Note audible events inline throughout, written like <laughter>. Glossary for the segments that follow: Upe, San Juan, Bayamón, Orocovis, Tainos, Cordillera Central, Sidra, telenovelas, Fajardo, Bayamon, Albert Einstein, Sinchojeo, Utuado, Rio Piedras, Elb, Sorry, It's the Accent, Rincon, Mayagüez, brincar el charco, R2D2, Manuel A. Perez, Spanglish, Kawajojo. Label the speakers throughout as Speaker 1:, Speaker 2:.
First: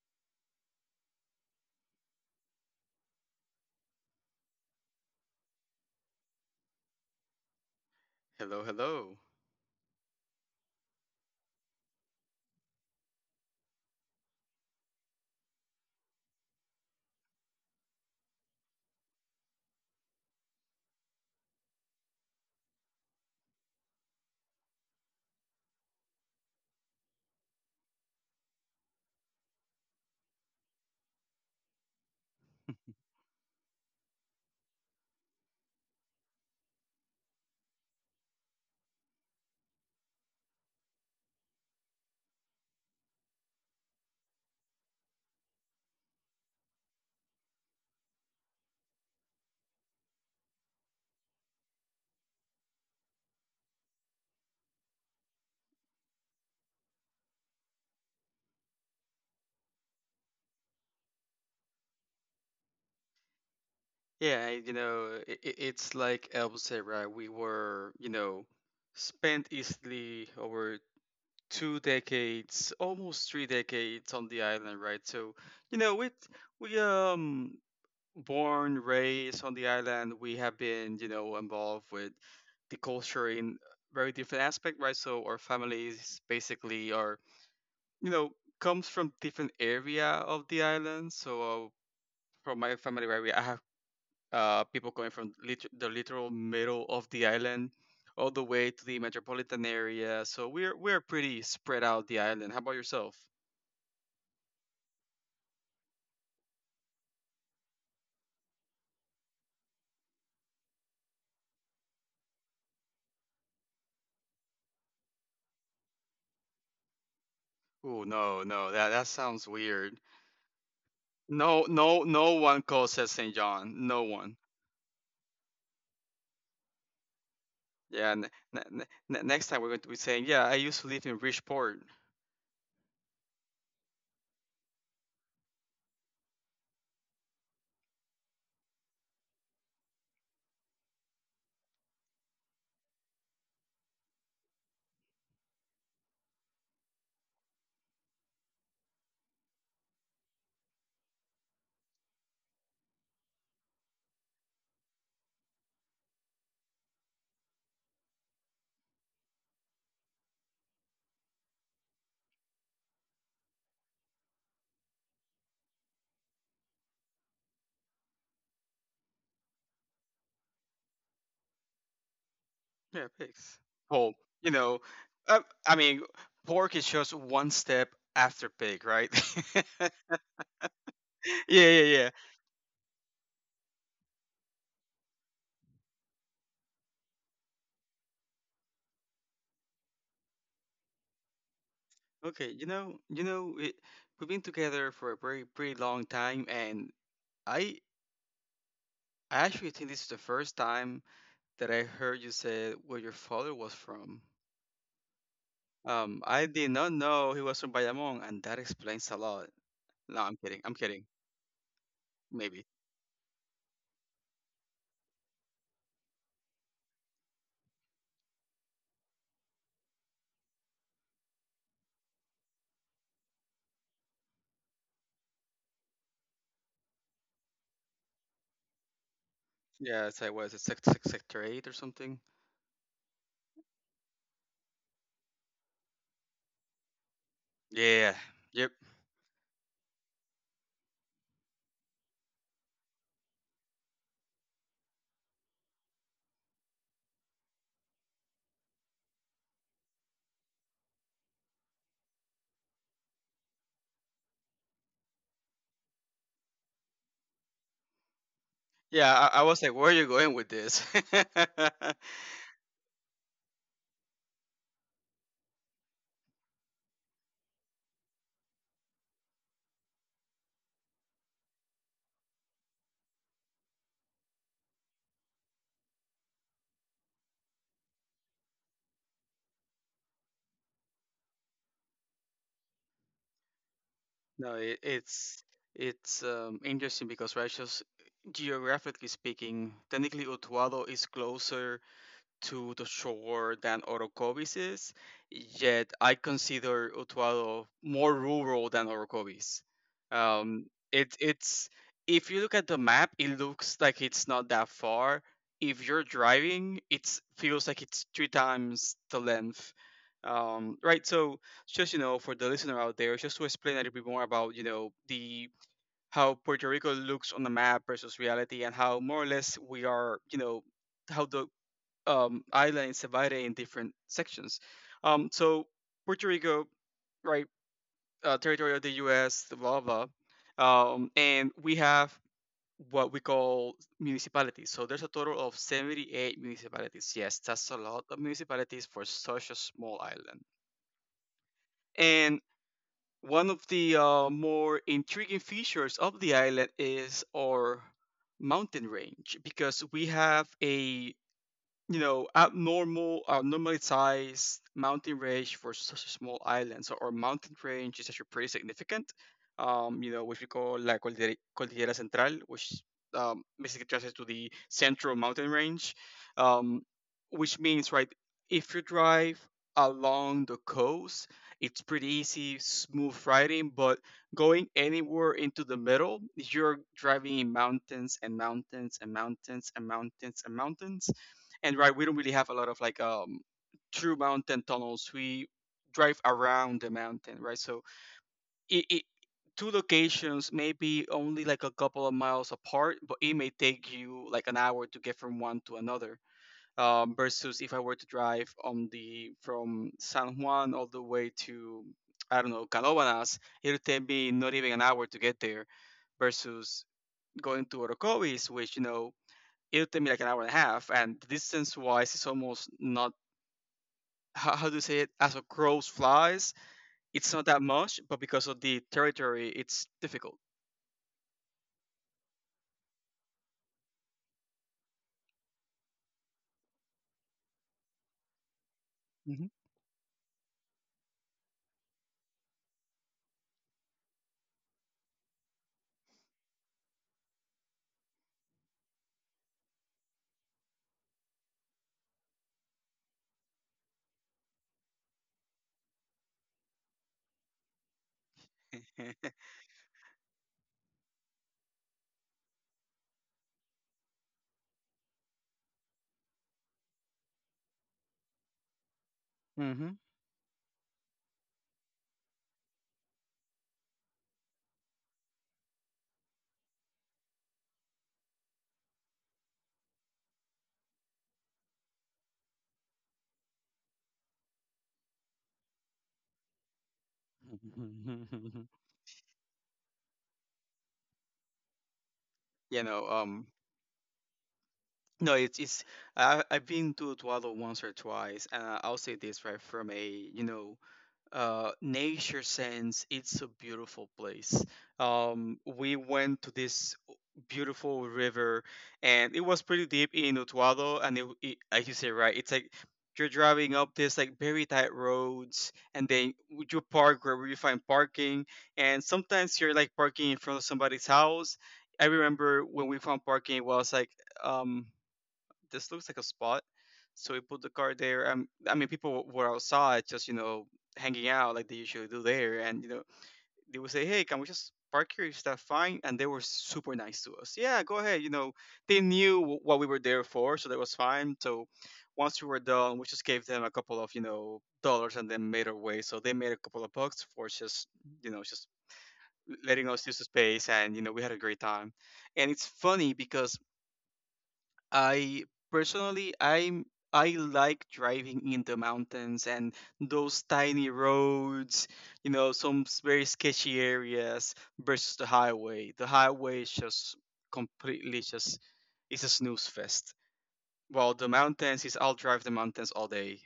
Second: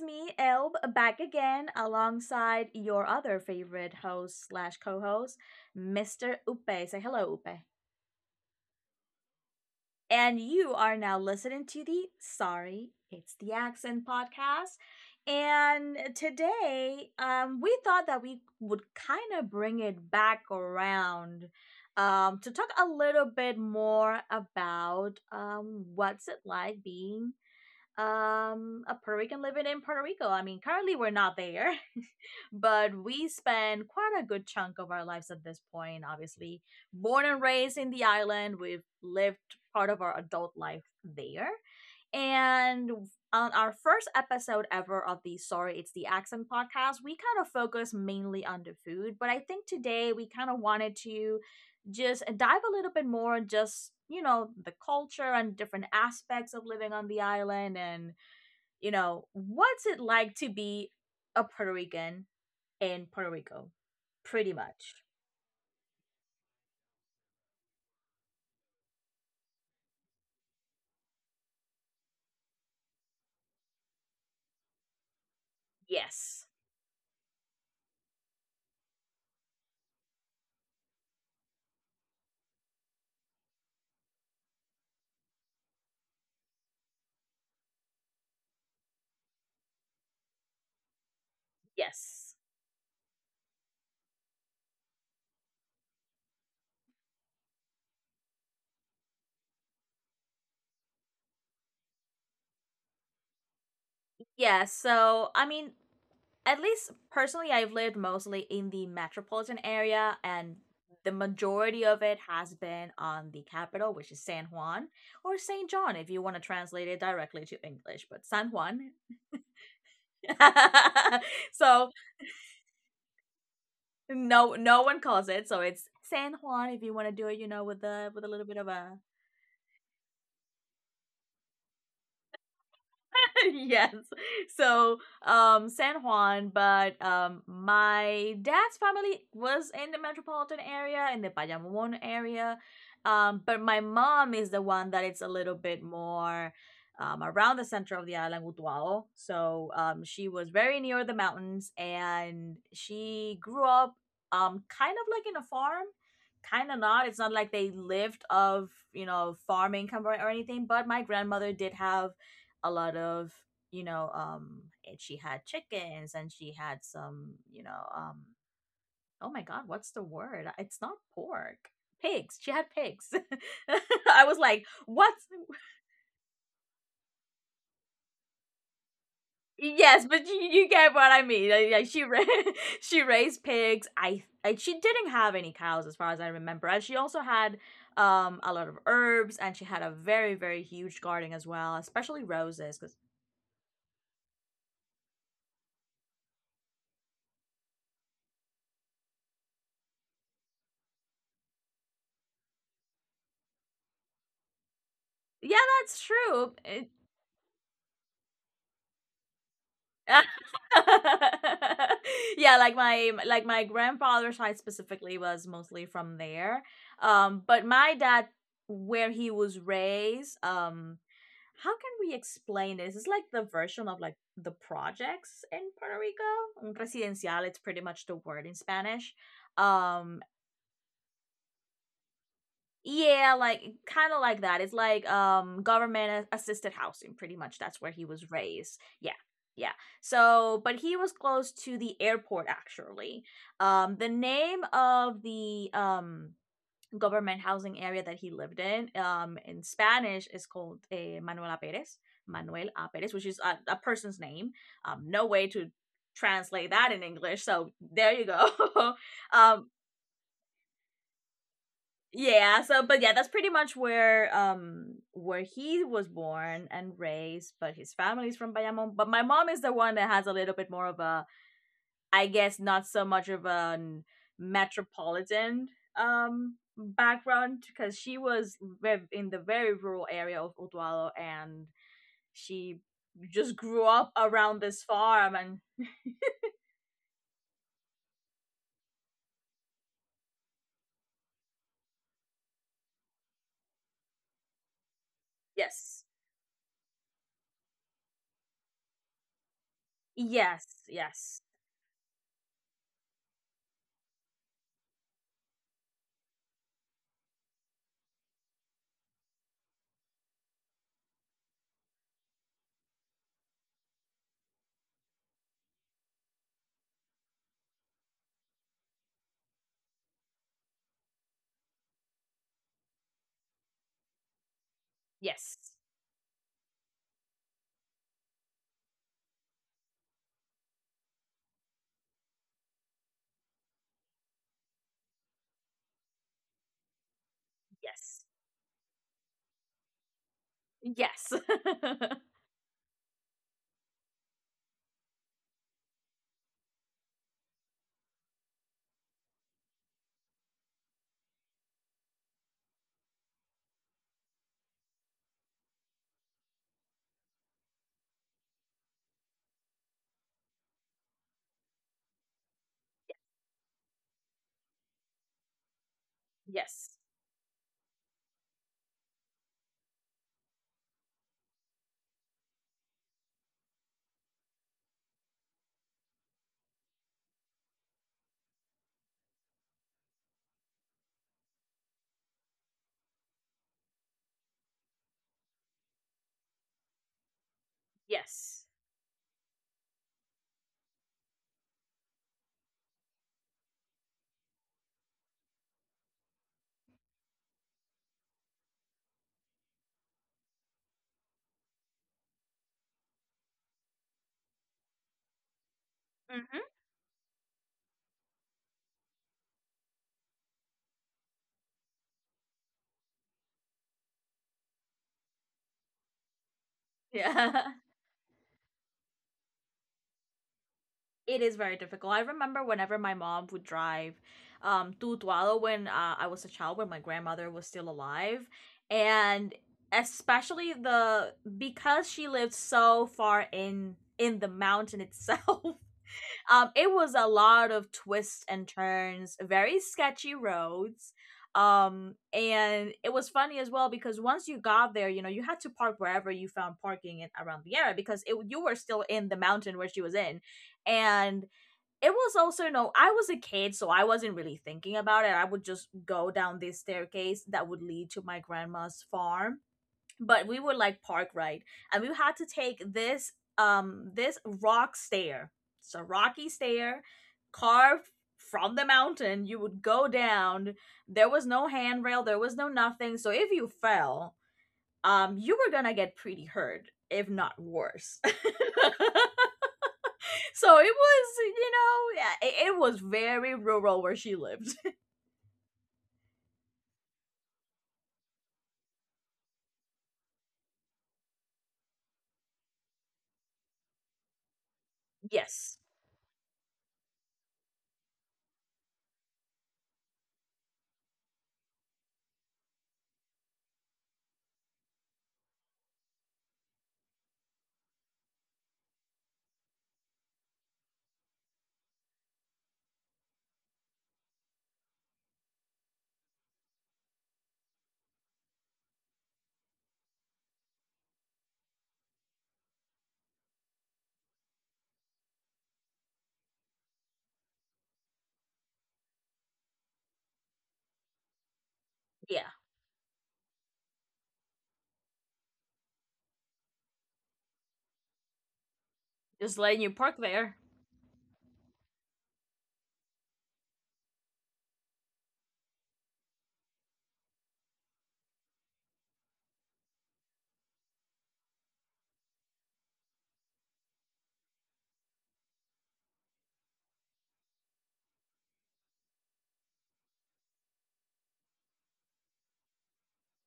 Speaker 1: me, Elb, back again alongside your other favorite host slash co-host, Mr. Upe. Say hello, Upe.
Speaker 2: Hello, hello.
Speaker 1: And you are now listening to the Sorry, It's the Accent podcast. And today, we thought that we would kind of bring it back around to talk a little bit more about what's it like being a Puerto Rican living in Puerto Rico. I mean, currently we're not there, <laughs> but we spend quite a good chunk of our lives at this point, obviously. Born and raised in the island, we've lived part of our adult life there. And on our first episode ever of the Sorry It's the Accent podcast, we kind of focused mainly on the food, but I think today we kind of wanted to just dive a little bit more on just the culture and different aspects of living on the island, and what's it like to be a Puerto Rican in Puerto Rico pretty much.
Speaker 2: It's like Elb said, right? We were, you know, spent easily over two decades, almost three decades on the island, right? So, you know, we
Speaker 1: Yes,
Speaker 2: we um born, raised on the island. We have been, you know, involved with the culture in very different aspect, right? So our families basically are, you know, comes from different area of the island. So uh,
Speaker 1: yes.
Speaker 2: from my family, right, we, I have people coming from the literal middle of the island all the way to the metropolitan area. So we're pretty spread out the island. How about yourself?
Speaker 1: Yeah, so I mean, at least personally, I've lived mostly in the metropolitan area, and the majority of it has been on the capital, which is San Juan, or St. John if you want to translate it directly to
Speaker 2: Oh
Speaker 1: English, but
Speaker 2: no,
Speaker 1: San
Speaker 2: no, that
Speaker 1: Juan.
Speaker 2: that sounds weird.
Speaker 1: <laughs>
Speaker 2: No,
Speaker 1: So
Speaker 2: no, no one calls it Saint John. No one.
Speaker 1: no, no one calls it, so it's San Juan if you want to do it, you know, with the
Speaker 2: Yeah.
Speaker 1: with a little bit of
Speaker 2: N-
Speaker 1: a
Speaker 2: Next time we're going to be saying, yeah, I used to live in Bridgeport.
Speaker 1: <laughs> yes. So, San Juan, but my dad's family was in the metropolitan area, in the Bayamón area. But my mom is the one that it's a little bit more around the center of the island, Utuado. So, she was very near the mountains and she grew up kind of like in a farm, kind of not. It's not like they lived of, you know, farming or anything, but my grandmother did have a lot of, you know, and she had chickens and she had some, you know, oh my god, what's the word? It's not pork. Pigs, she had
Speaker 2: Yeah,
Speaker 1: pigs.
Speaker 2: pigs.
Speaker 1: <laughs>
Speaker 2: Oh,
Speaker 1: I was
Speaker 2: you
Speaker 1: like,
Speaker 2: know,
Speaker 1: what's
Speaker 2: uh, I mean, pork is just one step after pig, right?
Speaker 1: <laughs>
Speaker 2: <laughs>
Speaker 1: yes, but you get what I mean,
Speaker 2: Yeah,
Speaker 1: like,
Speaker 2: yeah.
Speaker 1: <laughs> she raised pigs. I she didn't have any cows as far as I remember, and she also had a lot of herbs, and she had a very, very huge garden as well, especially
Speaker 2: Okay,
Speaker 1: roses because
Speaker 2: you know, it, we've been together for a very, pretty long time, and I, I actually think this is the first time that I heard you say where your father was from.
Speaker 1: yeah, that's
Speaker 2: I
Speaker 1: true.
Speaker 2: did
Speaker 1: It,
Speaker 2: not know he was from Bayamon, and that explains a lot. No, I'm
Speaker 1: <laughs>
Speaker 2: kidding. I'm kidding.
Speaker 1: yeah,
Speaker 2: Maybe.
Speaker 1: like my grandfather's side specifically was mostly from there. But my dad, where he was raised, how can we explain this? It's like the version of like the projects in Puerto Rico. Un residencial, it's pretty much the word in Spanish.
Speaker 2: Yeah,
Speaker 1: Um,
Speaker 2: it's like what is it, sector eight or something?
Speaker 1: yeah, like kind of like that. It's like government assisted housing pretty much. That's
Speaker 2: Yeah,
Speaker 1: where he
Speaker 2: yeah.
Speaker 1: was
Speaker 2: Yep.
Speaker 1: raised. Yeah. Yeah. So, but he was close to the airport actually. The name of the government housing area that he lived in Spanish is called Manuel A. Perez, Manuel A. Perez, which is a person's name. No way to translate that in English. So, there you go.
Speaker 2: Yeah,
Speaker 1: <laughs>
Speaker 2: I was
Speaker 1: um
Speaker 2: like, where are you going with this? <laughs>
Speaker 1: yeah, so but yeah, that's pretty much where he was born and raised, but his family's from Bayamon. But my mom is the one that has a little bit more of a, I guess, not so much of a metropolitan background because she was in the very rural area of Utuado and she just grew up
Speaker 2: No,
Speaker 1: around
Speaker 2: it,
Speaker 1: this farm
Speaker 2: it's
Speaker 1: and
Speaker 2: interesting because right, just geographically speaking, technically Utuado is closer to the shore than Orocovis is, yet
Speaker 1: yes.
Speaker 2: I consider Utuado more rural than Orocovis. Um,
Speaker 1: Yes, yes.
Speaker 2: it's if you look at the map, it looks like it's not that far. If you're driving, it feels like it's three times the length. Right, so just you know, for the listener out there, just to explain a little bit more about you know the how Puerto Rico looks on the map versus reality, and how more or less we are, you know, how the Isla and Cebada in different sections. So
Speaker 1: Yes.
Speaker 2: Puerto Rico, right, territory of the U.S., blah blah, blah. Um, and we have what we call municipalities. So there's a total of 78 municipalities. Yes, that's a lot of
Speaker 1: Yes.
Speaker 2: municipalities for such a small island.
Speaker 1: Yes.
Speaker 2: And one of the more intriguing features of the island is our mountain range because we have a you know, abnormally sized mountain range for such a small island. So our mountain range is actually pretty significant. You know, which we call La Cordillera, Cordillera Central, which basically translates to the central mountain range.
Speaker 1: <laughs>
Speaker 2: Um,
Speaker 1: yes.
Speaker 2: which means, right, if you drive along the coast, it's pretty easy, smooth riding. But going anywhere into the middle, you're driving in mountains and mountains and mountains and mountains and mountains and right we don't really have a lot of like true mountain tunnels, we drive around the mountain, right? So
Speaker 1: Yes.
Speaker 2: it two locations maybe only like a couple of miles apart, but it may take you like an hour to get from one to another. Versus if I were to drive on the from San Juan all the way to I don't know Canobanas, it'll take me not even an hour to get there,
Speaker 1: Mm-hmm.
Speaker 2: versus going to Orocovis, which you know it'll take me like an hour and a half, and distance wise it's almost not how do you say it, as a crow's flies. It's not that
Speaker 1: Yeah. <laughs>
Speaker 2: much, but because of the territory, it's difficult.
Speaker 1: It is very difficult. I remember whenever my mom would drive to Tualo when I was a child, when my grandmother was still alive.
Speaker 2: Hmm.
Speaker 1: And especially the because she lived so far in the mountain itself. <laughs> It was a lot of twists and turns, very sketchy roads. And it was funny as well because once you got there, you know, you had to park wherever you found parking in, around the area because it, you were still in
Speaker 2: <laughs>
Speaker 1: the mountain where she was in. And it was also, you know, I was a kid, so I wasn't really thinking about it. I would just go down this staircase that would lead to my grandma's farm,
Speaker 2: Hmm.
Speaker 1: but we were like park ride and we had to take this this rock stair, it's a rocky stair carved from the mountain. You would go down, there was no handrail, there was no nothing, so if you fell, you were gonna get pretty hurt, if not worse.
Speaker 2: <laughs>
Speaker 1: <laughs> So it was, you know, yeah, it
Speaker 2: You
Speaker 1: was
Speaker 2: know,
Speaker 1: very rural where she lived.
Speaker 2: no it's it's I've been to Tuado once or twice and I'll say this right from a you know nature sense, it's a beautiful place.
Speaker 1: <laughs> Yes,
Speaker 2: We went to this beautiful river, and it was pretty deep in Utuado. And as you say, right, it's like you're driving up this like very tight roads, and then you park wherever you find parking. And sometimes you're like parking in front of somebody's house. I remember when we found parking, it was like um, this looks like a spot. So we put the car there. I mean, people were outside, just you know, hanging out like they usually do there. And you know, they would say, "Hey, can we just park here? Is that fine?" And they were super nice to us. Yeah, go ahead. You know, they knew what we were there for, so that was fine. So once we
Speaker 1: yeah,
Speaker 2: were done, we just gave them a couple of you know dollars, and then made our way. So they made a couple of bucks for just you know just
Speaker 1: just letting
Speaker 2: letting
Speaker 1: you
Speaker 2: us
Speaker 1: park
Speaker 2: use the
Speaker 1: there.
Speaker 2: space, and you know, we had a great time. And it's funny because I personally I like driving in the mountains and those tiny roads, you know, very sketchy areas versus the highway. The highway is just completely just it's a snooze fest. While the mountains is I'll drive the mountains all day.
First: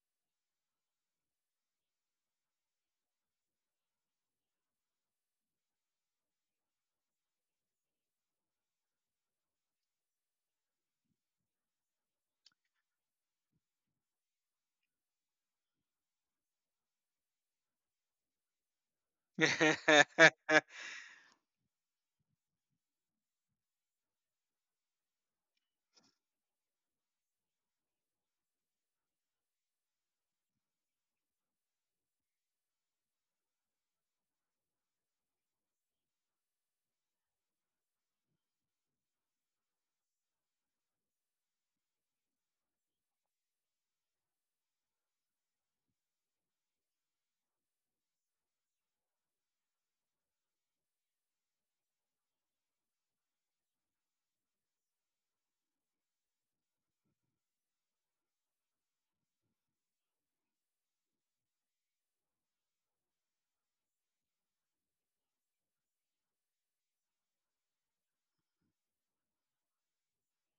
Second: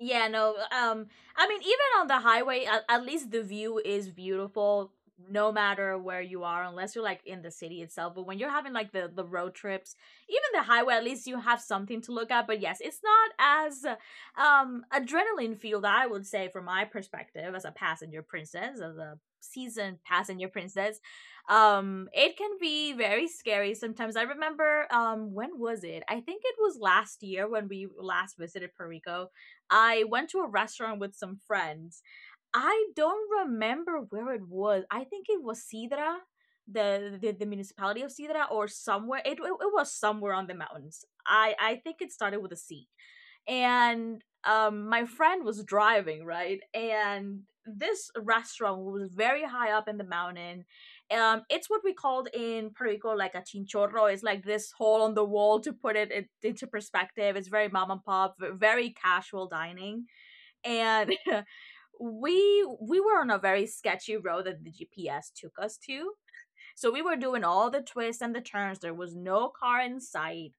Speaker 1: Yeah, no. I mean, even on the highway, at least the view is beautiful, no matter where you are, unless you're like in the city itself. But when you're having like the road trips, even the highway, at least you have something to look at. But yes, it's not as adrenaline fueled, I would say, from my perspective as a passenger princess, as a seasoned passenger
Speaker 2: <laughs>
Speaker 1: princess. It can be very scary sometimes. I remember, when was it? I think it was last year when we last visited Puerto Rico. I went to a restaurant with some friends. I don't remember where it was. I think it was Sidra, the municipality of Sidra, or somewhere. It, it was somewhere on the mountains. I think it started with a C, and my friend was driving, right, and this restaurant was very high up in the mountain. It's what we called in Puerto Rico like a chinchorro. It's like this hole on the wall, to put it in, into perspective. It's very mom and pop, very casual dining, and <laughs> we were on a very sketchy road that the GPS took us to. So we were doing all the twists and the turns. There was no car in sight,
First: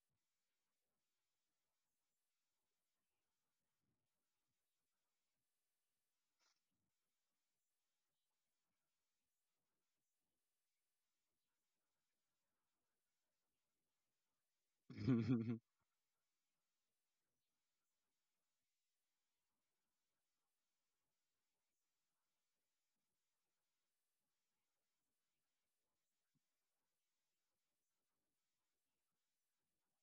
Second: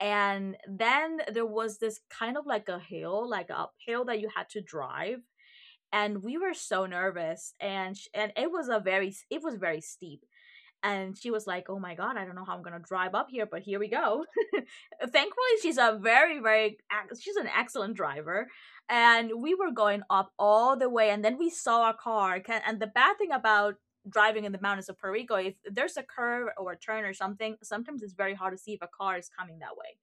Speaker 1: and then there was this kind of like a hill that you had to drive. And we were so nervous, and it was a very, it was very steep, and she was like, oh my God, I don't know how I'm going to drive up here, but here we go. <laughs> Thankfully, she's a very, very, she's an excellent driver. And we were going up all the way. And then we saw a car. And the bad thing about driving in the mountains of Puerto Rico, if there's a curve or a turn or something, sometimes it's very hard to see if a car is coming that way,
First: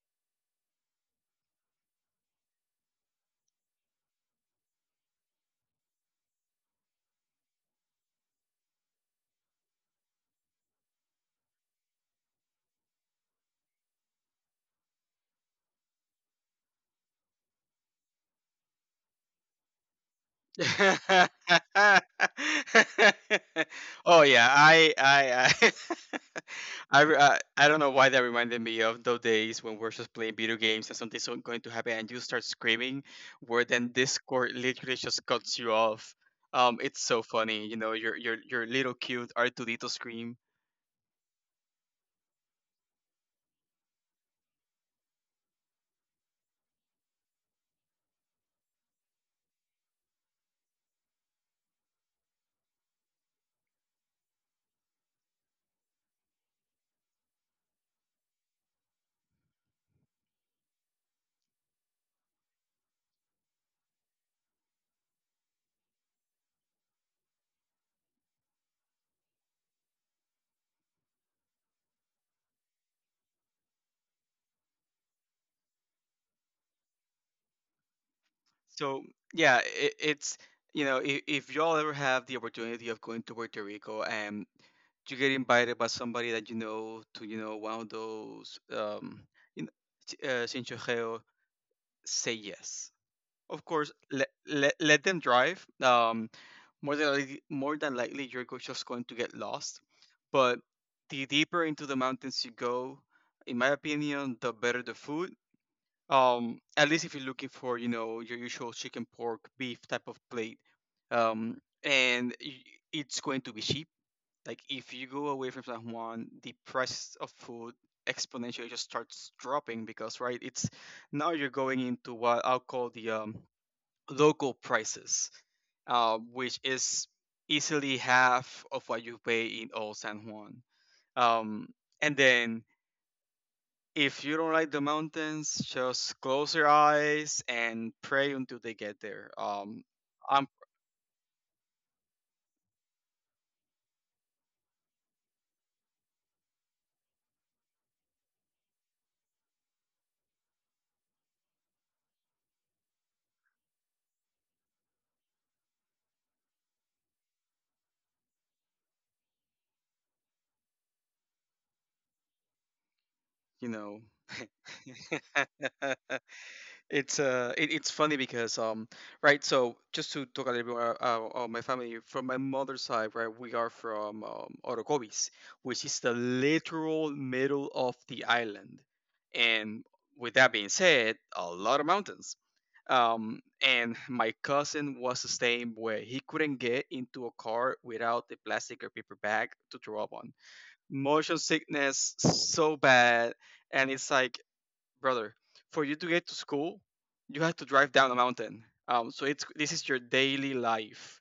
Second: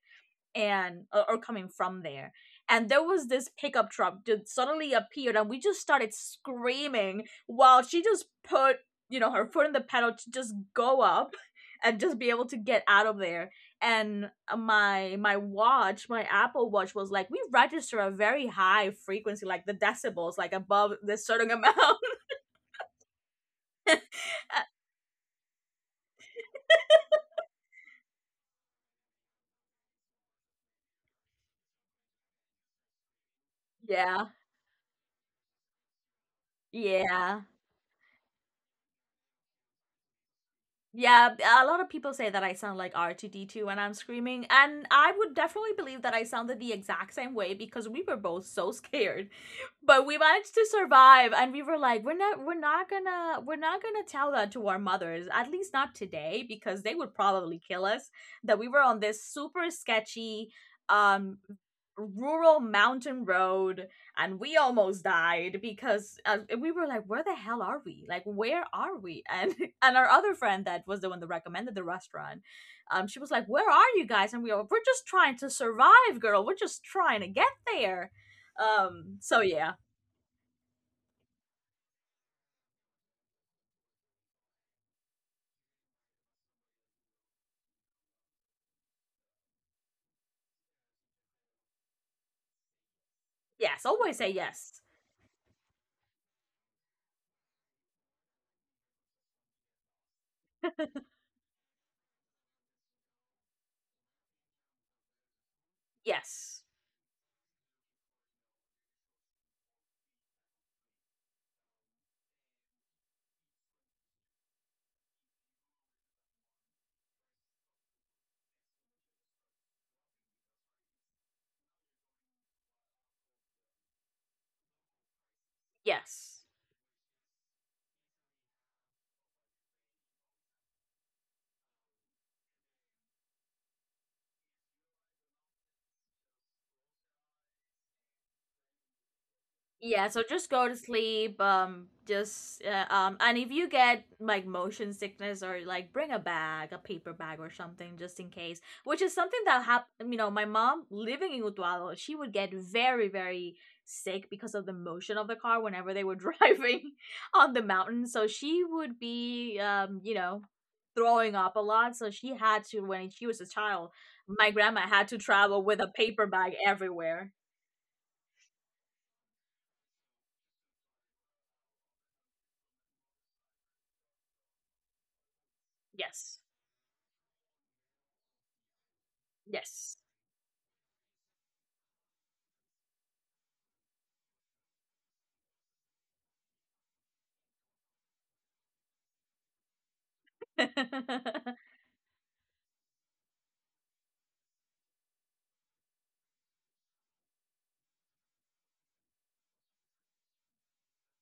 Speaker 1: and or coming from there. And there was this pickup truck that suddenly appeared, and we just started screaming while she just put, you know, her foot in the pedal to just go up and just be able to get out of there. And my watch, my Apple watch, was like, we register a very high frequency, like the decibels, like above this certain amount.
Speaker 2: <laughs> Oh yeah, I <laughs> I, re- I don't know why that reminded me of those days when we're just playing video games and going to happen and you start screaming, where then
Speaker 1: <laughs> Yeah,
Speaker 2: Discord literally just cuts you off. It's so
Speaker 1: yeah.
Speaker 2: funny, you know, your little cute R2D2 scream.
Speaker 1: Yeah, b- a lot of people say that I sound like R2D2 when I'm screaming, and I would definitely believe that I sounded the exact same way because we were both so scared. <laughs> But we managed to survive, and we were like, we're not gonna tell that to our mothers, at least not today, because they would probably kill us that we were on this super sketchy um rural mountain road and we almost died because we were like, where the hell are we, like, where are we? <laughs> And our other friend that was the one that recommended the restaurant, she was like, where are you guys, and we were, we're just trying to survive, girl, we're just trying to get there.
Speaker 2: So
Speaker 1: So
Speaker 2: yeah,
Speaker 1: yeah,
Speaker 2: it's you know if y'all ever have the opportunity of going to Puerto Rico and you get invited by somebody that you know to you know one of those you know, Sinchojeo, say yes. Of
Speaker 1: yes,
Speaker 2: course,
Speaker 1: always say yes.
Speaker 2: let them drive. More than likely just going to get lost. But
Speaker 1: <laughs>
Speaker 2: the deeper into the mountains you go, in my opinion, the better the food,
Speaker 1: Yes,
Speaker 2: at least if you're looking for you know your usual chicken pork beef type of plate. um and y- it's going to be cheap. Like if you go away from San Juan, the price of food exponentially just starts dropping because right it's now you're going into what I'll call the local prices,
Speaker 1: yes.
Speaker 2: which is easily half of what you pay in Old San Juan. Um, and then if you don't like the mountains, just close your eyes and pray until they get there.
Speaker 1: Yeah, so just
Speaker 2: I'm,
Speaker 1: go to sleep. Just and if you get like motion sickness or like bring a bag, a paper bag or something just in case, which is something that happened. You know, my mom living in Utuado, she would get very, very sick because of the motion of the car whenever they were <laughs> driving on the mountain. So she would be, you know, throwing up a lot. So she had to, when she was a
Speaker 2: you
Speaker 1: child,
Speaker 2: know,
Speaker 1: my grandma had to travel with a
Speaker 2: <laughs>
Speaker 1: paper bag everywhere.
Speaker 2: it's funny because right. So just to talk a little bit about my family from my mother's side, right, we are from Orocovis, which is the
Speaker 1: Yes.
Speaker 2: literal middle of the island, and
Speaker 1: Yes.
Speaker 2: with that being said, a lot of mountains. Um, and my cousin was the same way. He couldn't get into a car without the plastic or paper bag to throw up on.
Speaker 1: <laughs>
Speaker 2: Motion sickness so bad, and it's like, brother, for you to get to school, you have to drive down a mountain. So it's this is your daily life,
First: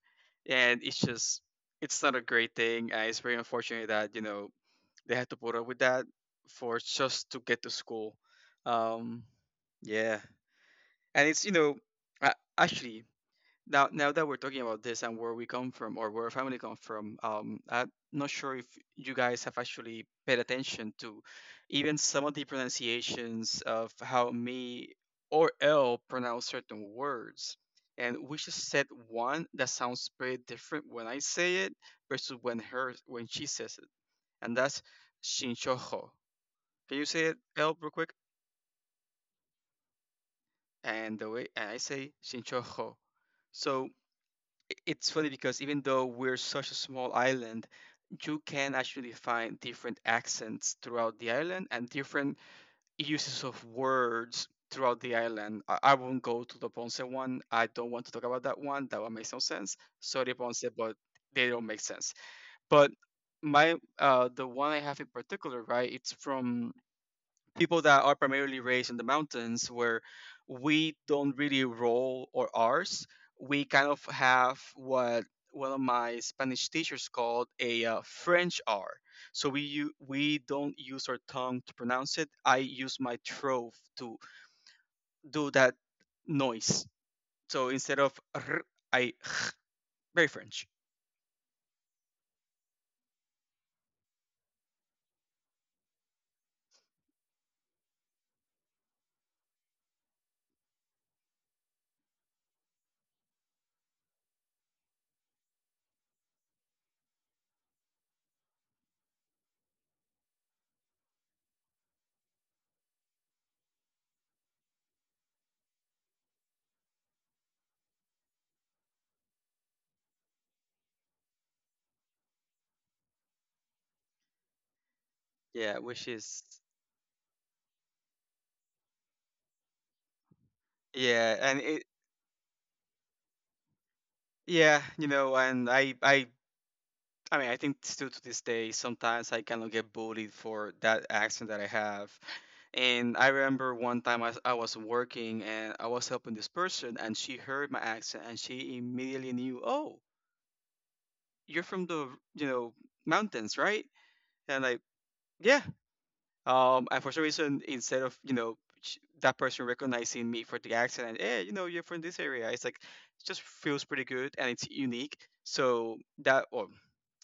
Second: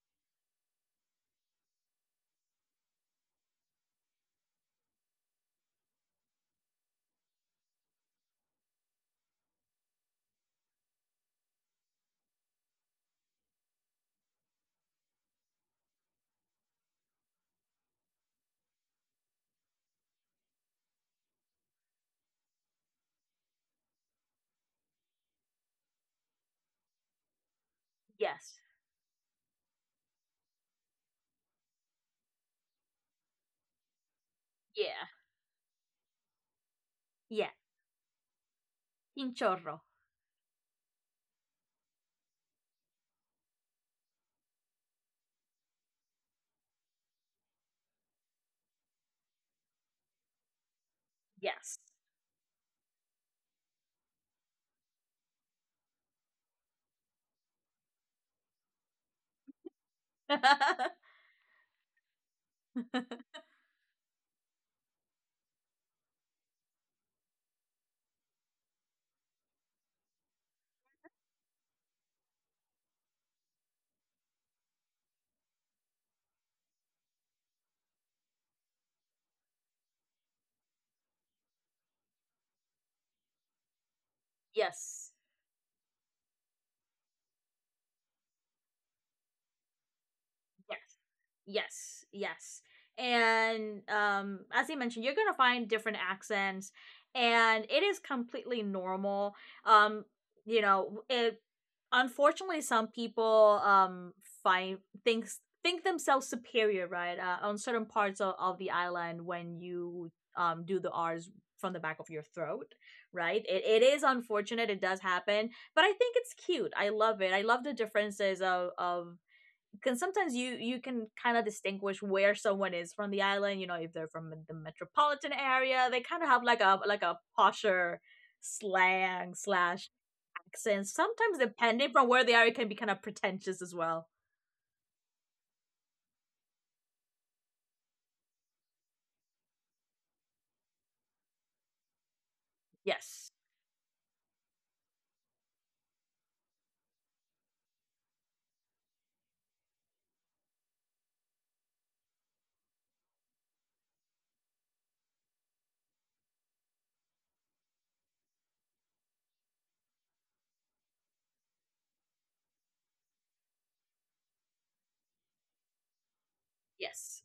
Speaker 2: and it's just it's not a great thing. It's very unfortunate that you know they had to put up with that for just to get to school. Um, yeah, and it's you know, uh, actually now now that we're talking about this and where we come from or where our family come from I'm not sure if you guys have actually paid attention to even some of the pronunciations of how me or L pronounce certain words, and we
Speaker 1: yes.
Speaker 2: just said one that sounds pretty different when I say it versus when she says it, and that's
Speaker 1: Yeah.
Speaker 2: shinchojo. Can you say it,
Speaker 1: Yeah.
Speaker 2: L, real quick?
Speaker 1: In chorro.
Speaker 2: And the way and I say shinchojo. So it's funny because even though we're such a small island, you can actually find different accents throughout the island
Speaker 1: Yes.
Speaker 2: and different uses of words throughout the island. I won't go to the Ponce one. I don't want to talk about that one. That one makes no sense. Sorry, Ponce, but they don't make sense. But
Speaker 1: <laughs>
Speaker 2: my the one I have in particular, right? It's from people that are primarily raised in the mountains where we don't really roll or r's. We kind of have what one of my Spanish teachers called a French R. So we don't use our tongue to pronounce it. I use my throat to
Speaker 1: yes.
Speaker 2: do that noise. So instead of R, I <laughs> very French.
Speaker 1: Yes. Yes, yes. And as I mentioned, you're gonna find different accents, and it is completely normal. Um, you know, it, unfortunately some people find things, think themselves superior, right? On certain parts of the island when you do the R's from the back of your throat, right? It is unfortunate, it does happen, but I think it's cute. I love it. I love the differences of because sometimes you can kind of distinguish where someone is from the island. You know, if they're from the metropolitan
Speaker 2: Yeah,
Speaker 1: area, they
Speaker 2: which
Speaker 1: kind of have
Speaker 2: is
Speaker 1: like a posher slang slash accent
Speaker 2: yeah,
Speaker 1: sometimes.
Speaker 2: and it
Speaker 1: Depending from where they are, it can be kind of pretentious as well.
Speaker 2: yeah, you know, and I mean, I think still to this day, sometimes I kind of get bullied for that accent that I have. And I
Speaker 1: Yes,
Speaker 2: remember one time I was working and I was helping this person, and she heard my accent and she immediately knew, oh, you're from the you know mountains, right? And like, yeah. And for some reason, instead of that person recognizing me for the accent, and you're from this area, it's like it just feels pretty good and it's unique. So that, or
Speaker 1: yes.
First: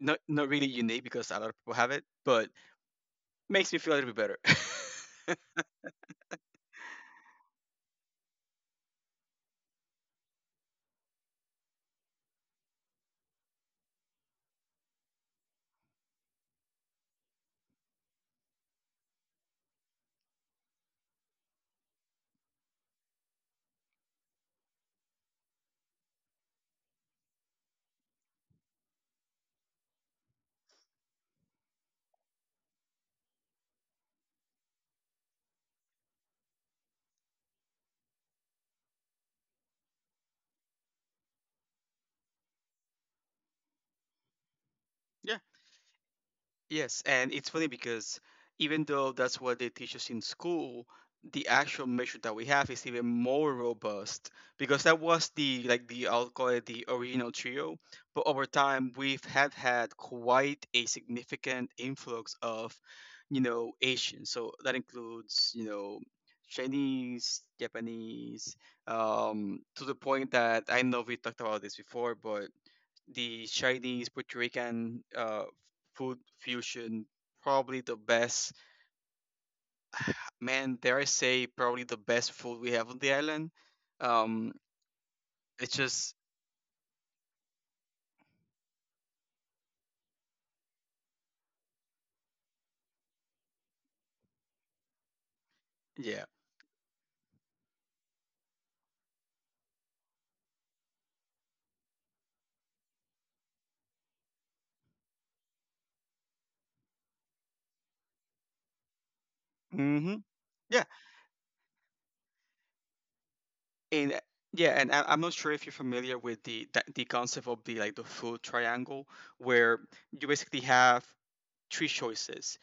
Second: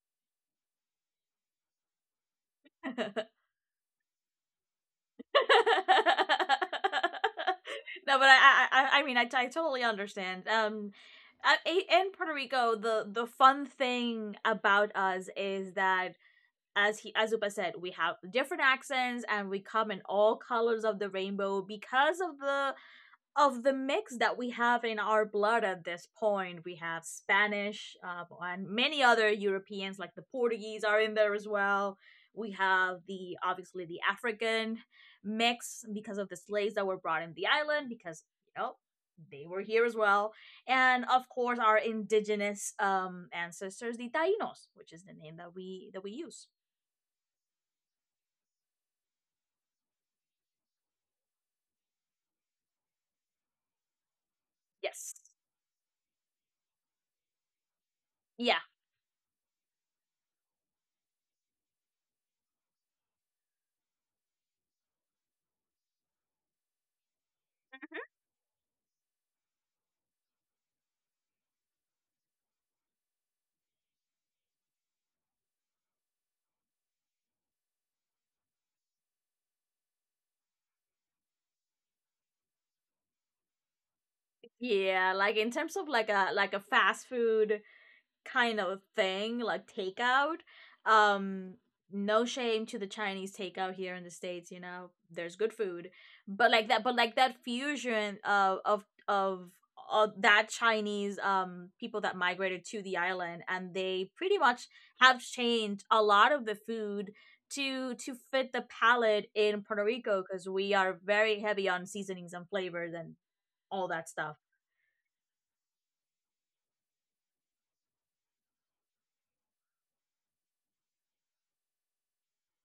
Speaker 2: not really unique because a lot of people have it, but
Speaker 1: <laughs> No, but
Speaker 2: makes me feel a little bit better. <laughs>
Speaker 1: I I totally understand. In Puerto Rico, the fun thing about us is that, as he as Upa said, we have different accents, and we come in all colors of the rainbow because of the mix that we have in our blood at this point. We have Spanish, and many other Europeans like the Portuguese are in there as well. We have the obviously the African mix because of the slaves that were brought in the island because, you know, they were here as well. And of course our indigenous ancestors, the Tainos, which is the name
Speaker 2: Yeah.
Speaker 1: that we use.
Speaker 2: Yes, and it's funny because even though that's what they teach us in school, the actual measure that we have is even more robust because that
Speaker 1: Yes.
Speaker 2: was the I'll call it the original trio. But over
Speaker 1: Yeah.
Speaker 2: time, we've have had quite a significant influx of, you know, Asians. So that includes Chinese, Japanese, to the point that I know we talked about this before, but the Chinese Puerto Rican food fusion, probably the best. Man, dare I say, probably the best food we have on the island. Um,
Speaker 1: Yeah. Like in terms
Speaker 2: it's
Speaker 1: of
Speaker 2: just
Speaker 1: like a fast food kind of thing, like takeout. Um, no shame to the Chinese takeout here in the States, you know. There's good food.
Speaker 2: yeah,
Speaker 1: But like that fusion of that Chinese people that migrated to the island, and they pretty much have changed a lot of the food to fit the palate in Puerto Rico
Speaker 2: hmm
Speaker 1: because we
Speaker 2: yeah,
Speaker 1: are very heavy on seasonings and flavors and all that
Speaker 2: and
Speaker 1: stuff.
Speaker 2: yeah, and I'm not sure if you're familiar with the concept of the food triangle, where you basically have three choices.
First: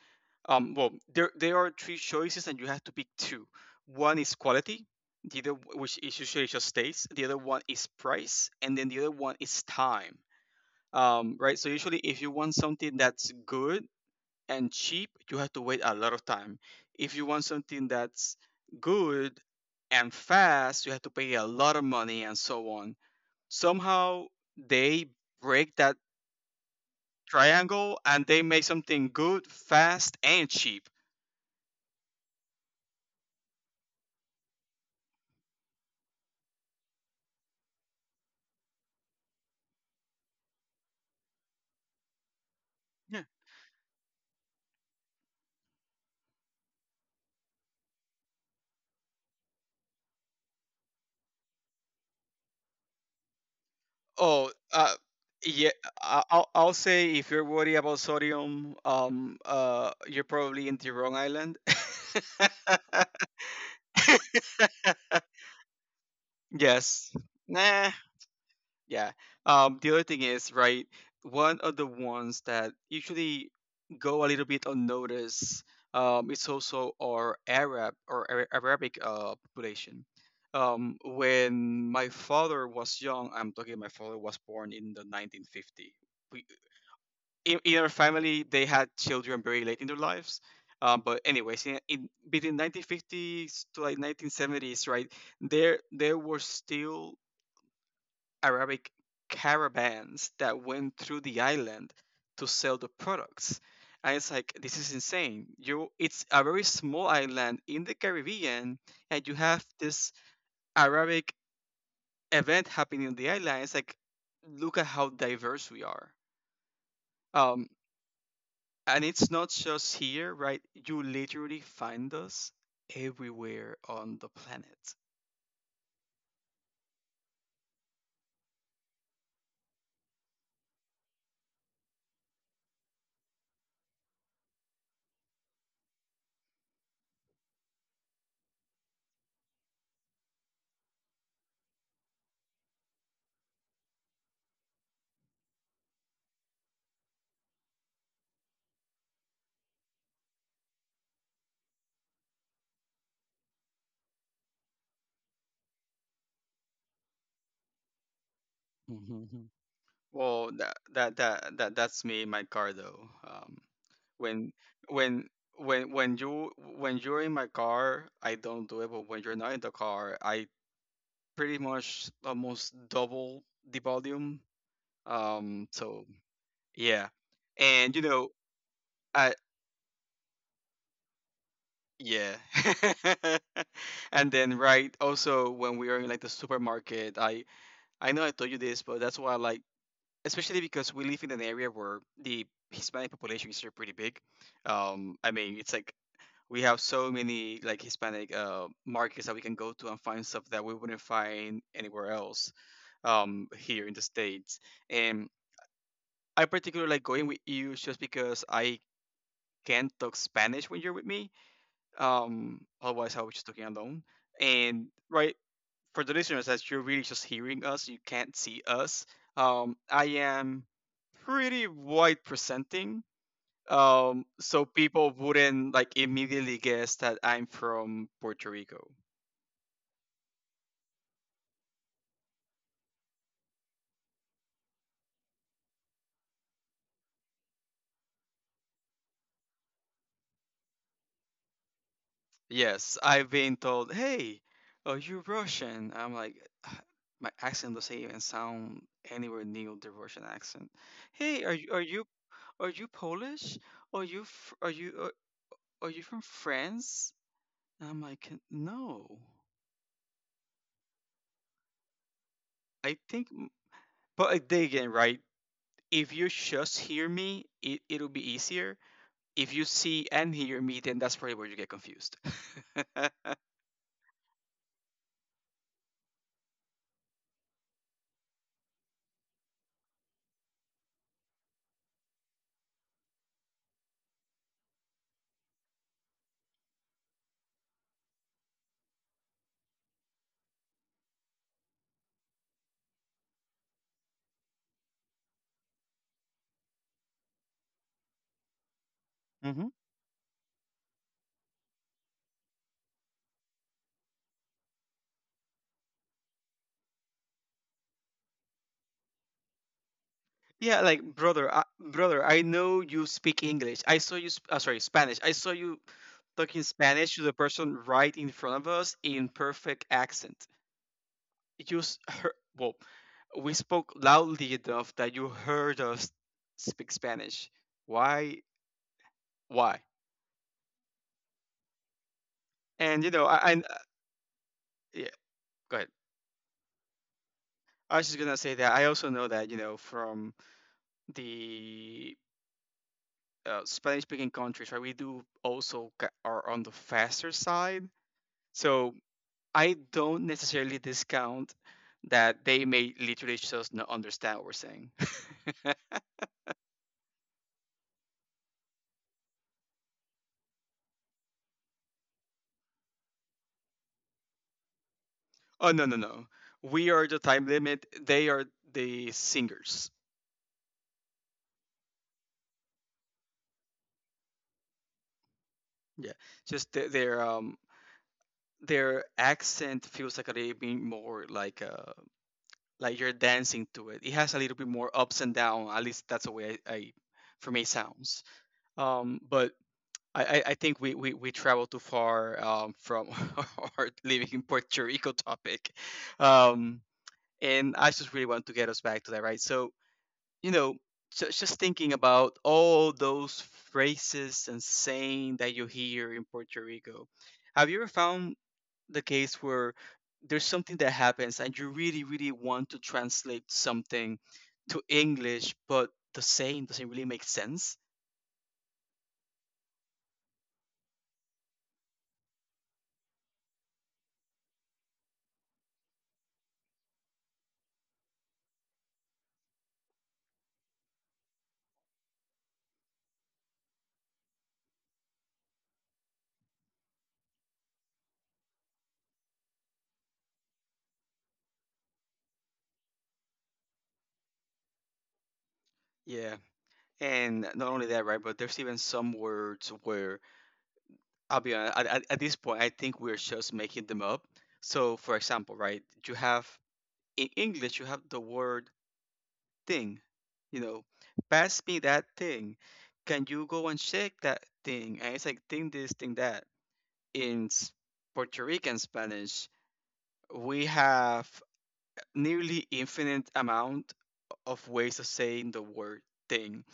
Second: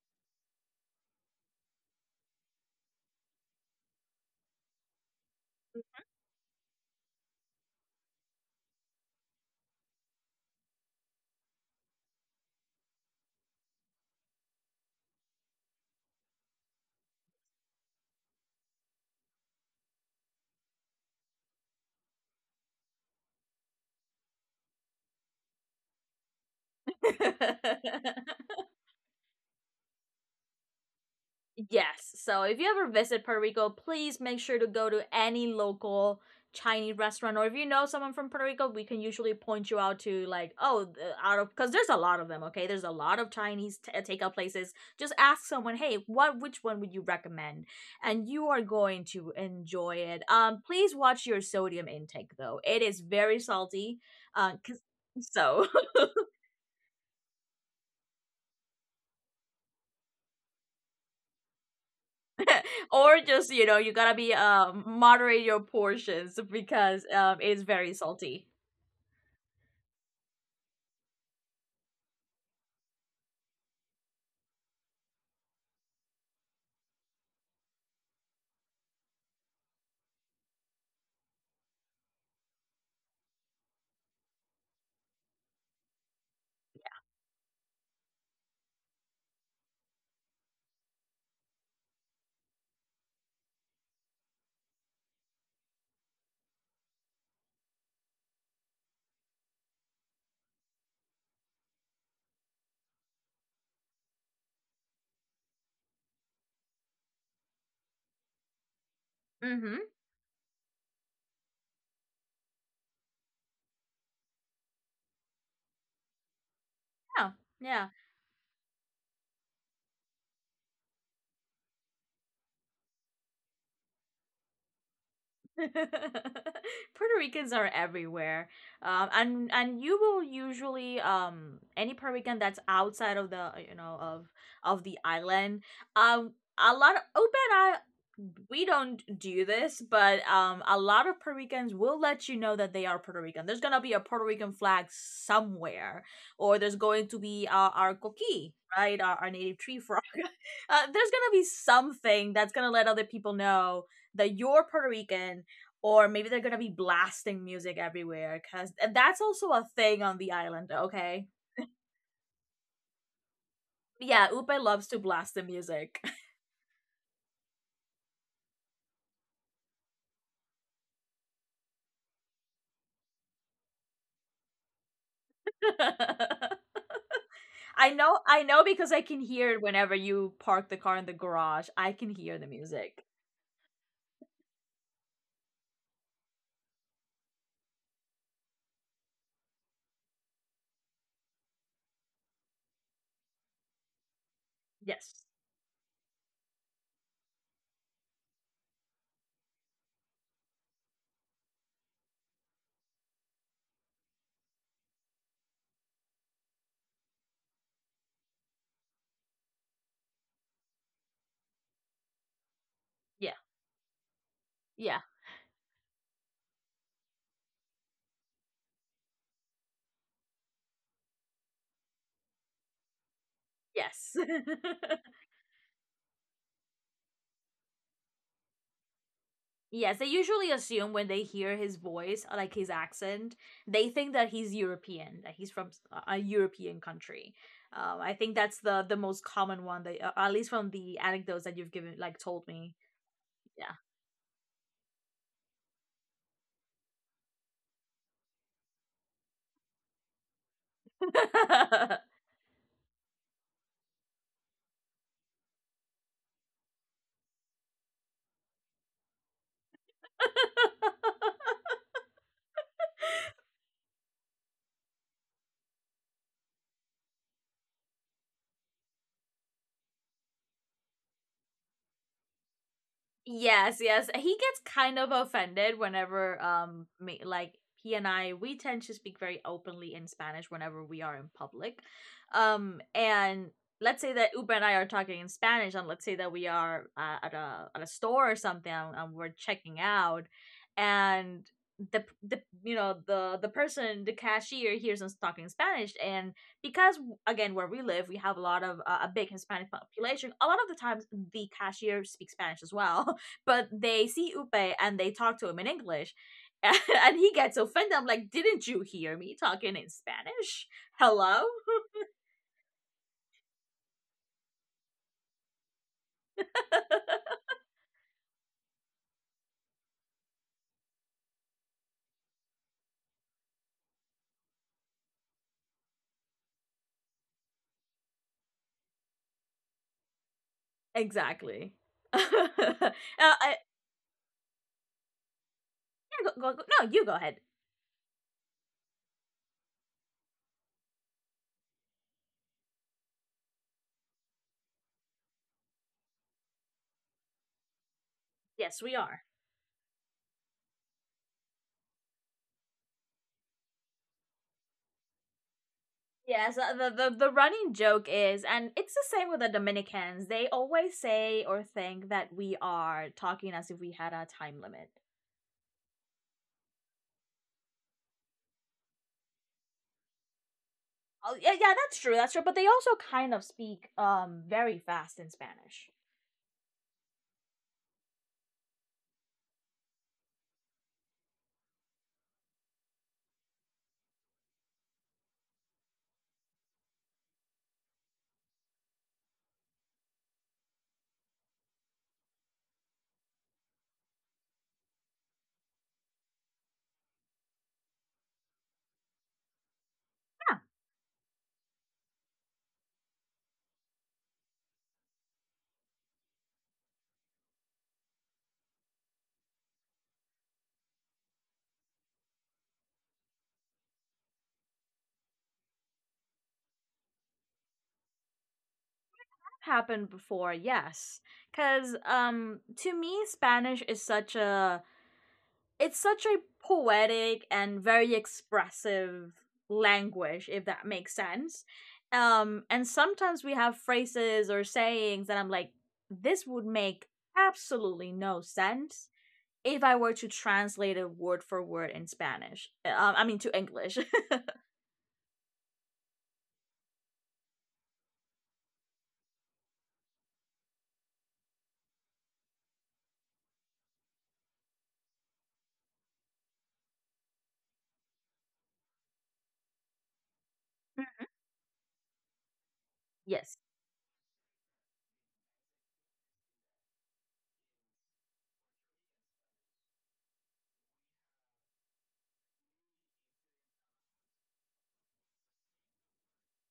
Speaker 2: There are three choices, and you have to pick two. One is quality, the other which is usually just taste. The other one is price, and then the other one is time. Right. So usually, if you want something that's good and cheap, you have to wait a lot of time. If you want something that's good and fast, you have to pay a lot of money and so on. Somehow they break that triangle and they make something good, fast, and cheap.
Speaker 1: <laughs> Yes, so if you ever visit Puerto Rico, please make sure to go to any local Chinese restaurant, or if you know someone from Puerto Rico, we can usually point you out to like, oh, out of because there's a lot of them. Okay, there's a lot of Chinese takeout places. Just ask someone, hey, what which one would you recommend? And you are going to enjoy it. Please watch your sodium intake though; it is very salty.
Speaker 2: Oh,
Speaker 1: Cause
Speaker 2: uh,
Speaker 1: so
Speaker 2: yeah.
Speaker 1: <laughs>
Speaker 2: I'll say if you're worried about sodium, you're probably in the wrong island. <laughs>
Speaker 1: or just, you know, you gotta be moderate your portions because
Speaker 2: Yes.
Speaker 1: it's
Speaker 2: Nah.
Speaker 1: very salty.
Speaker 2: Yeah. The other thing is, right, one of the ones that usually go a little bit unnoticed, is also our Arabic population. When my father was young, I'm talking my father was born in the 1950. In our family they had children very late in their lives but anyways in between 1950s to like 1970s, right? There were still Arabic caravans that went through the island to sell the products, and it's like, this is insane. You It's a very small island in the Caribbean and you have
Speaker 1: Mm-hmm.
Speaker 2: this Arabic event happening on the island. It's like, look at how diverse we are.
Speaker 1: Yeah.
Speaker 2: Um,
Speaker 1: Yeah.
Speaker 2: And it's not just here, right? You literally find us everywhere on the planet.
Speaker 1: <laughs> Puerto Ricans are everywhere, and you will usually any Puerto Rican that's outside of the, you know, of the island, um a lot of Open I we don't do this, but a lot of Puerto Ricans will let you know that they are Puerto Rican. There's gonna be a Puerto Rican flag somewhere, or there's going to be, our coqui, right, our native tree frog. <laughs> Uh, there's gonna be something that's gonna let other people know that you're Puerto Rican, or maybe they're gonna be blasting music everywhere because that's
Speaker 2: Mhm.
Speaker 1: also a thing on the
Speaker 2: Well,
Speaker 1: island,
Speaker 2: that that
Speaker 1: okay?
Speaker 2: that, that that's me in my car though.
Speaker 1: Yeah,
Speaker 2: When
Speaker 1: Upe loves to
Speaker 2: when
Speaker 1: blast the
Speaker 2: when
Speaker 1: music.
Speaker 2: when you when you're in my car, I don't do it. But when you're not in the car, I pretty much almost double the volume. Um, so
Speaker 1: <laughs>
Speaker 2: yeah, and
Speaker 1: i
Speaker 2: you
Speaker 1: know
Speaker 2: know,
Speaker 1: i know because I can
Speaker 2: I
Speaker 1: hear it whenever you park the car in the garage. I can
Speaker 2: yeah.
Speaker 1: hear the music.
Speaker 2: <laughs> And then, right, also when we are in like the supermarket, I know I told you this, but that's why I like, especially because we live in an area where the Hispanic population is pretty big.
Speaker 1: Yes.
Speaker 2: It's like we have so many like Hispanic markets that we can go to and find stuff that we wouldn't find anywhere else here in the States. And I particularly like going with you just because I can talk Spanish when you're with me. Otherwise, I'll be
Speaker 1: Yeah,
Speaker 2: just looking alone. And
Speaker 1: yeah.
Speaker 2: right, for the listeners, as you're really just hearing us, you can't see us. I am pretty white presenting.
Speaker 1: Yes. <laughs>
Speaker 2: People wouldn't like immediately guess that I'm from Puerto Rico.
Speaker 1: Yes, they usually assume when they hear his voice, like his accent, they think that he's European, that he's from a European country. I think that's the most common one, that, at least from the anecdotes that you've given, like told me.
Speaker 2: Yes, I've been told, "Hey, are you Russian?" I'm like, "Ah, my accent doesn't even sound anywhere near the Russian accent. Hey, are you are you
Speaker 1: Yeah. <laughs>
Speaker 2: are you Polish? Are you fr- are you Are you from France?" And I'm like, "No." I think, but I dig in, right? If you just hear me, it'll be easier. If you see and hear me, then that's probably where you get confused. <laughs>
Speaker 1: Yes, yes. He gets kind of offended whenever like he and I, we tend to speak very openly in Spanish whenever we are in public. And let's say that Uber and I are talking in Spanish, and let's say that we are, at a store or something, and we're checking out, and the person, the cashier, hears us talking Spanish. And because, again, where we live, we have a lot of, a big
Speaker 2: hmm
Speaker 1: Hispanic population. A lot of the times, the cashier speaks Spanish as well, but they see Upe and they talk to him in English. <laughs> And he gets offended. I'm like, didn't you hear me talking in Spanish?
Speaker 2: Yeah, like,
Speaker 1: Hello?
Speaker 2: brother,
Speaker 1: <laughs>
Speaker 2: brother, I know you speak English. I saw you, sorry, Spanish. I saw you talking Spanish to the person right in front of us in perfect accent. You s- heard, well, We spoke loudly enough that you heard us speak Spanish. Why? Why?
Speaker 1: Exactly. <laughs> uh, I,
Speaker 2: And you know, I yeah, go ahead.
Speaker 1: yeah, no, you go ahead.
Speaker 2: I was just gonna say that I also know that you know from the Spanish-speaking countries, right? We do also are on the faster side,
Speaker 1: Yes,
Speaker 2: so
Speaker 1: we are.
Speaker 2: I don't necessarily discount that they may literally just not understand what we're saying. <laughs>
Speaker 1: Yes, the running joke is, and it's the same with the Dominicans. They always say or think that we are talking as if we had a time limit.
Speaker 2: Oh, no, no, no! We are the time limit. They are the singers.
Speaker 1: Oh, yeah, yeah, that's true. That's true. But they also kind of speak very fast in Spanish.
Speaker 2: Yeah, just their accent feels like a little bit more like you're dancing to it. It has a little bit more ups and down. At least that's the way I for me it sounds. But I think we travel too far from <laughs> our living in Puerto Rico topic, um and I just really want to get us back to that, right? So you know. ju- just thinking about all those phrases and saying that you hear in Puerto Rico, have you ever found the case where there's something that happens and you really really want to translate something to English but the saying doesn't really make sense?
Speaker 1: Happened before, yes. Cuz to me Spanish is such a it's such a poetic and very expressive language, if that makes sense. Um, and sometimes we have phrases or sayings that I'm like, this would make absolutely no sense if I were to translate it word for word in Spanish. I mean to English.
Speaker 2: Yeah, and not only that, right, but there's even some words where I'll be honest, at this point I think we're just making them up. So, for example, right, you have in English you have the word thing, you know
Speaker 1: <laughs>
Speaker 2: pass me that thing, can you
Speaker 1: Yes.
Speaker 2: go and check that thing, and it's like thing this thing that in s- Puerto Rican Spanish, we have nearly infinite amount of ways of saying the word thing.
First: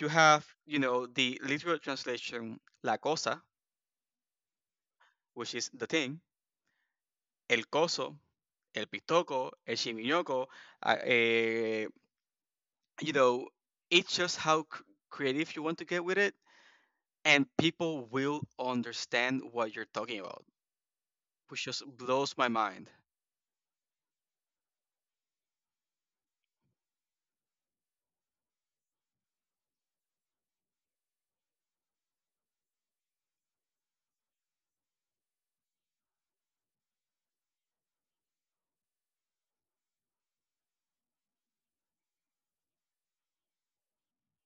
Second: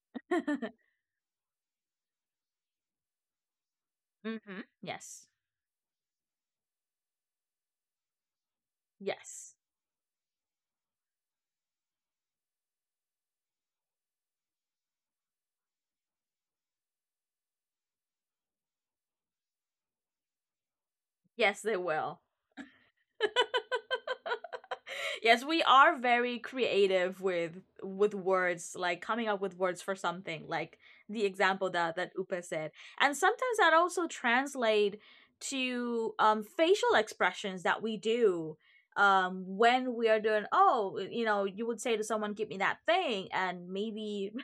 Speaker 2: You have, you
Speaker 1: <laughs>
Speaker 2: know, the literal translation la cosa,
Speaker 1: Mhm. Yes.
Speaker 2: which is the thing, el coso, el
Speaker 1: Yes.
Speaker 2: pitoco, el chimiñoco, uh, eh, you know, it's just how creative you want to get with it, and people will understand what you're talking about,
Speaker 1: Yes,
Speaker 2: which
Speaker 1: they
Speaker 2: just
Speaker 1: will.
Speaker 2: blows my mind.
Speaker 1: Yes, we are very creative with words, like coming up with words for something, like the example that Upa said. And sometimes that also translate to facial expressions that we do when we are doing, oh, you know, you would say to someone, give me that thing, and maybe <laughs>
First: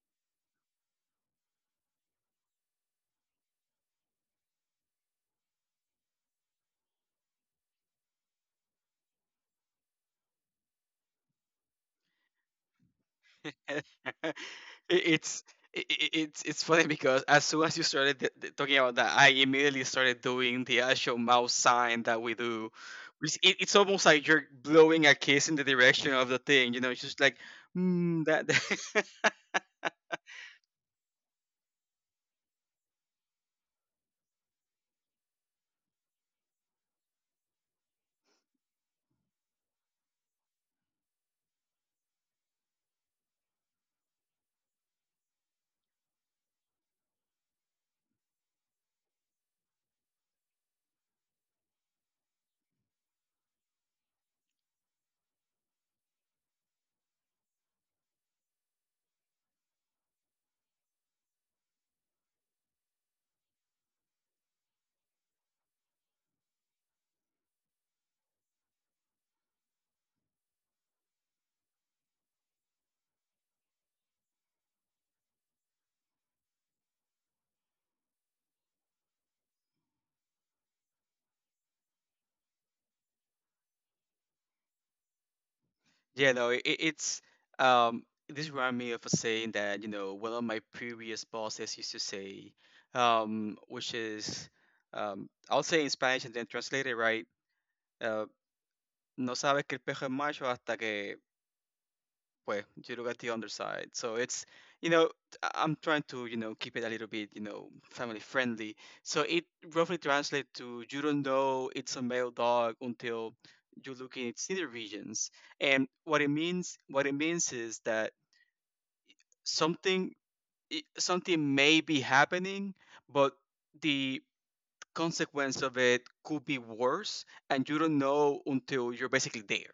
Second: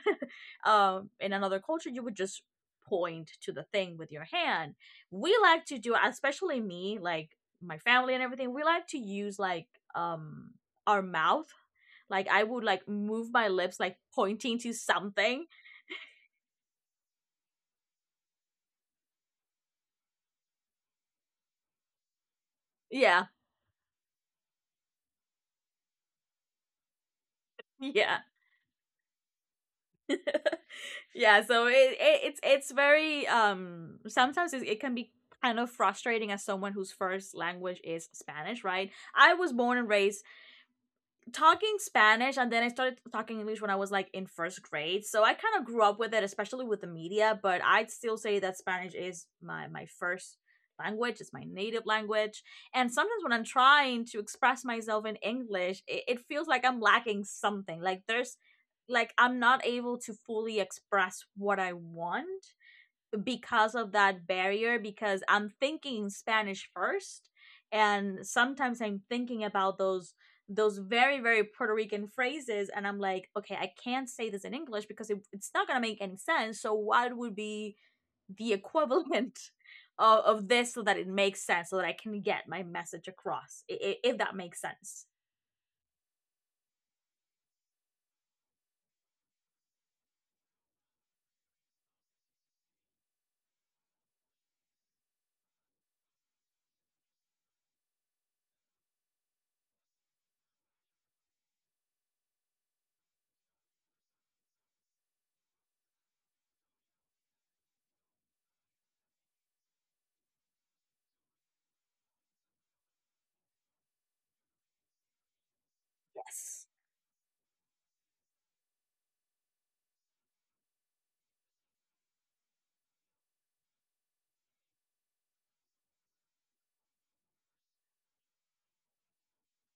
Speaker 1: in another culture, you would just point to the thing with your hand. We like to do, especially me, like my family and everything, we like to use like um our mouth. Like I would like move my lips, like
Speaker 2: <laughs> It-
Speaker 1: pointing to something.
Speaker 2: it's it, it- It's funny because as soon as you started talking about that, I immediately started doing the actual mouth sign that we do.
Speaker 1: Yeah.
Speaker 2: Which it's almost like you're blowing a kiss in the direction of the thing. You know, it's just like,
Speaker 1: Yeah.
Speaker 2: mm, that. <laughs>
Speaker 1: <laughs> Yeah, so it it's very sometimes it, it can be kind of frustrating as someone whose first language is Spanish, right? I was born and raised talking Spanish, and then I started talking English when I was like in first grade. So I kind of grew up with it, especially with the media, but I'd still say that Spanish is my first language, it's my native language. And sometimes when I'm trying to express myself in English, it feels like I'm lacking something. Like there's like I'm not able to fully express what I want because of that barrier, because I'm thinking Spanish first, and sometimes I'm thinking about those very, very Puerto Rican phrases, and I'm like, okay, I can't say this in English because it's not going to make any sense. So what would be the <laughs> equivalent of this, so that it makes sense, so that I can get my message across, if that makes sense?
Speaker 2: Yeah, no, it, it's um. this reminded me of a saying that you know one of my previous bosses used to say, which is, I'll say in Spanish and then translate it, right. Uh, no sabes que el pejo es macho hasta que. Well, you look at the underside. So it's you know I- I'm trying to, you know, keep it a little bit, you know, family friendly. So it roughly translates to, you don't know it's a male dog until you look in its nether regions. And what it
Speaker 1: Yes.
Speaker 2: means what it means is that something something may be happening, but the consequence of it could be worse, and you don't know until you're basically there.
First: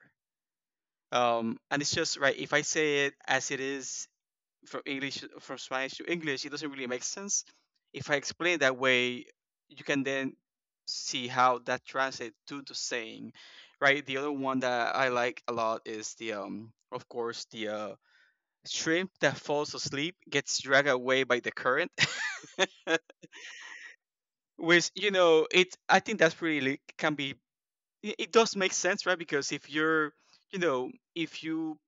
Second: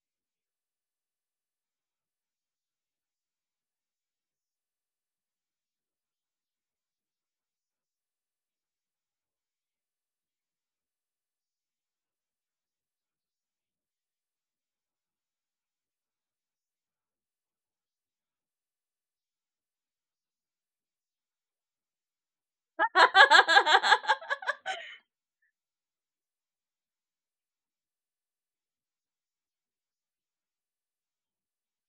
Speaker 2: And it's just, right, if I say it as it is, from Spanish to English, it doesn't really make sense. If I explain that way, you can then see how that translates to the saying, right? The other one that I like a lot is the of course, the shrimp that falls asleep gets dragged away by the current, <laughs>
Speaker 1: <laughs>
Speaker 2: which, you know it, I think that's really can be, it does make sense, right? Because if you're, you know, if you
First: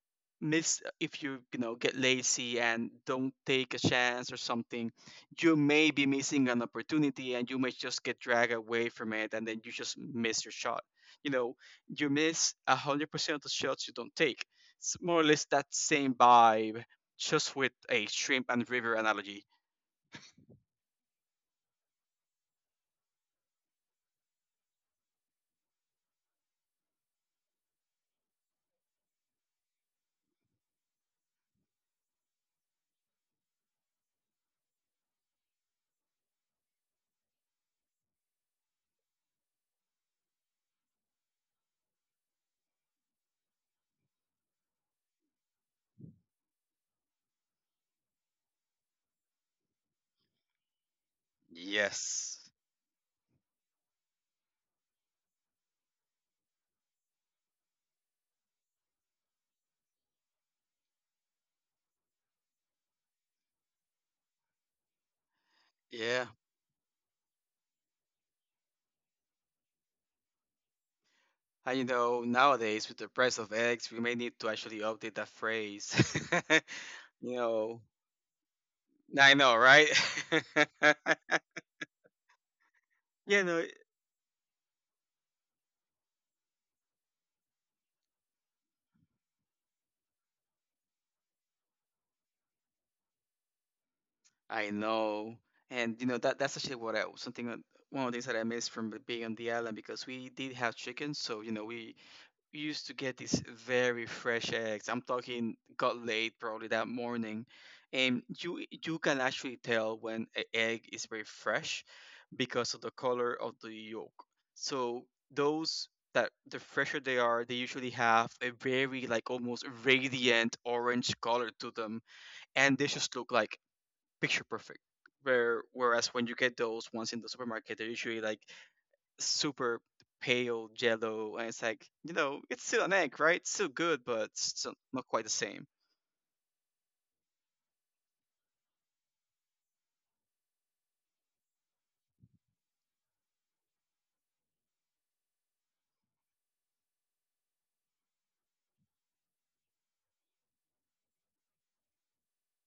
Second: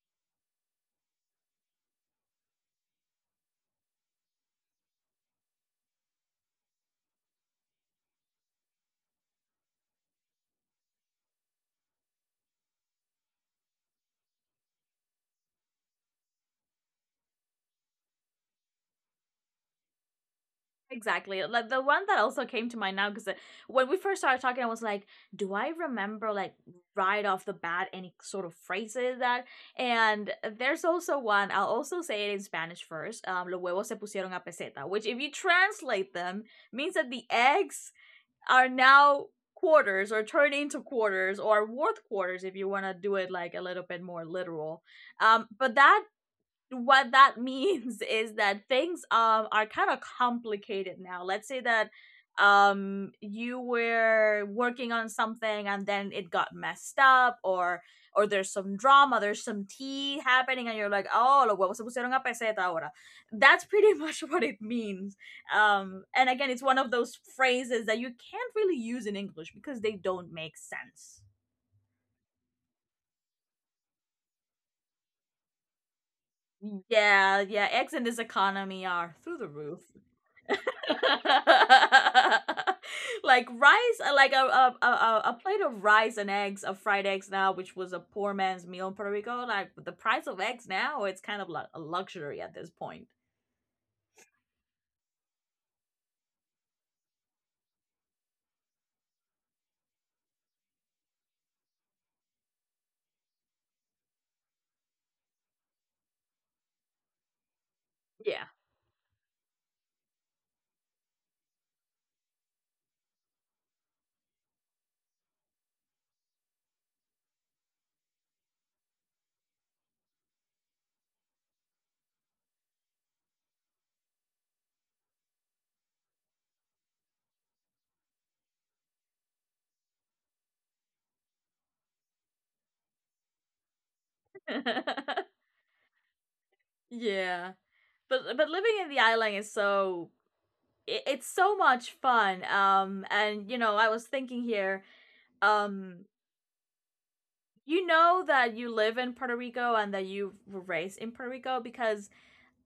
Speaker 2: miss, if you, you know, get lazy and don't take a chance or something, you may be missing an opportunity and you may just get dragged away from it and then you just miss your shot. You know, you miss 100% of the shots you don't take. It's more or less that same vibe, just with a shrimp and river analogy.
Speaker 1: Exactly. Like the one that also came to mind now, because when we first started talking, I was like, "Do I remember like right off the bat any sort of phrases that?" And there's also one. I'll also say it in Spanish first. Los huevos se pusieron a peseta, which if you translate them, means that the eggs are now quarters, or turn into quarters, or worth quarters if you want to do it like a little bit more literal. But that what that <laughs> means is that things are kind of complicated now. Let's say that
Speaker 2: Yes.
Speaker 1: you were working on something and then it got messed up, or there's some drama, there's some tea happening, and you're like, "Oh, los huevos se pusieron a peseta ahora." That's pretty <laughs> much what it means. Um,
Speaker 2: Yeah.
Speaker 1: and again, it's one of those phrases that you can't really use in English because they don't make sense.
Speaker 2: And you know, nowadays with the price of eggs, we may need to actually update that phrase. <laughs> You
Speaker 1: Yeah, yeah,
Speaker 2: know,
Speaker 1: eggs in this economy are
Speaker 2: I
Speaker 1: through the
Speaker 2: know,
Speaker 1: roof.
Speaker 2: right? <laughs>
Speaker 1: <laughs>
Speaker 2: You
Speaker 1: Like
Speaker 2: know,
Speaker 1: rice, like a, a plate of rice and eggs, of fried eggs now, which was a poor man's meal in Puerto Rico. Like the price of eggs now, it's kind of like a luxury at this point.
Speaker 2: I know. And you know that that's actually what I something that- one of the things that I miss from being on the island because we did have chickens, so we used to get these very fresh eggs. I'm talking got laid probably that morning, and
Speaker 1: Yeah.
Speaker 2: you can actually tell when an egg is very fresh because of the color of the yolk. So those that the fresher they are, they usually have a very like almost radiant orange color to them, and they just look like picture perfect. Whereas when you get those ones in the supermarket, they're usually like super pale yellow, and it's like, you know, it's still an egg, right? It's still good, but it's still not quite the
Speaker 1: <laughs>
Speaker 2: same.
Speaker 1: Yeah, but living in the island is so it's so much fun. Um, and you know, I was thinking here, um you know that you live in Puerto Rico and that you were raised in Puerto Rico because,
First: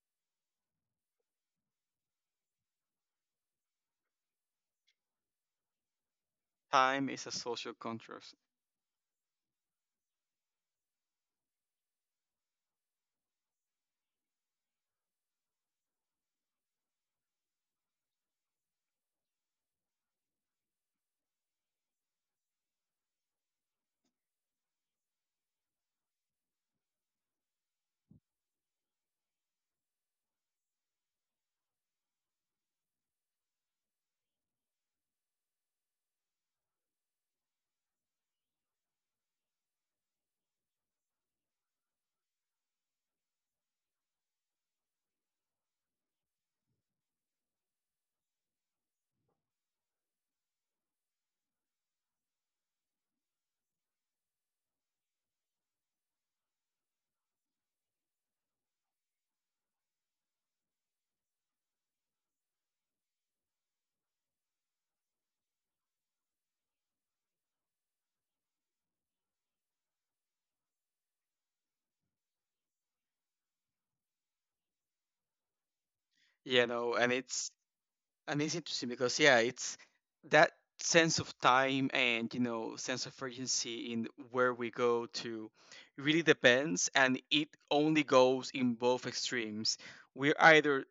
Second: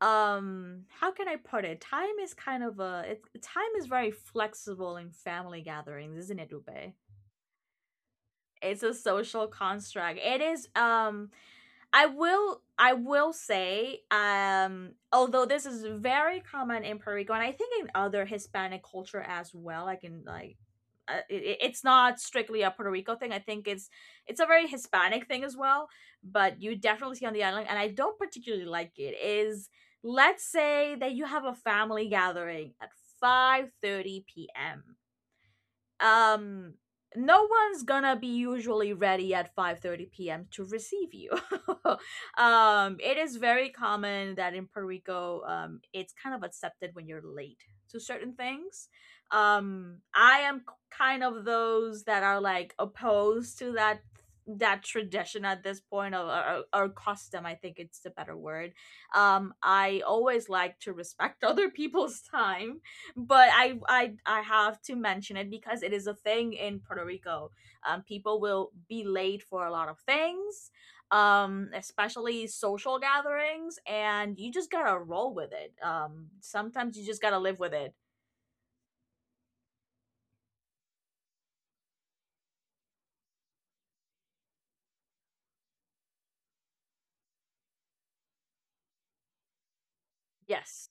Speaker 1: how can I put it, time is kind of a it's time is very flexible in family gatherings, isn't it, Ube?
Speaker 2: Time is a social contrast.
Speaker 1: It's a social construct. It is. Um, I will say, although this is very common in Puerto Rico, and I think in other Hispanic culture as well, like in like it's not strictly a Puerto Rico thing. I think it's a very Hispanic thing as well, but you definitely see on the island, and I don't particularly like it. Is let's say that you have a family gathering at 5:30 p.m. um no one's gonna be usually ready at 5:30 p.m. to receive you. <laughs> Um, it is very common that in Puerto Rico it's kind of accepted when you're late to certain things. I am kind of those that are like opposed to that tradition at this point, or custom, I think it's the better word. I always like to respect <laughs> other people's time, but I have to mention it because it is a thing in Puerto Rico. People will be late for a lot of things, especially social gatherings, and you just gotta roll with it. Sometimes you
Speaker 2: And
Speaker 1: just gotta
Speaker 2: it's
Speaker 1: live with it.
Speaker 2: and it's interesting because yeah, it's that sense of time and sense of urgency in where we go to really depends, and it only goes in both extremes. We're either
Speaker 1: Yes,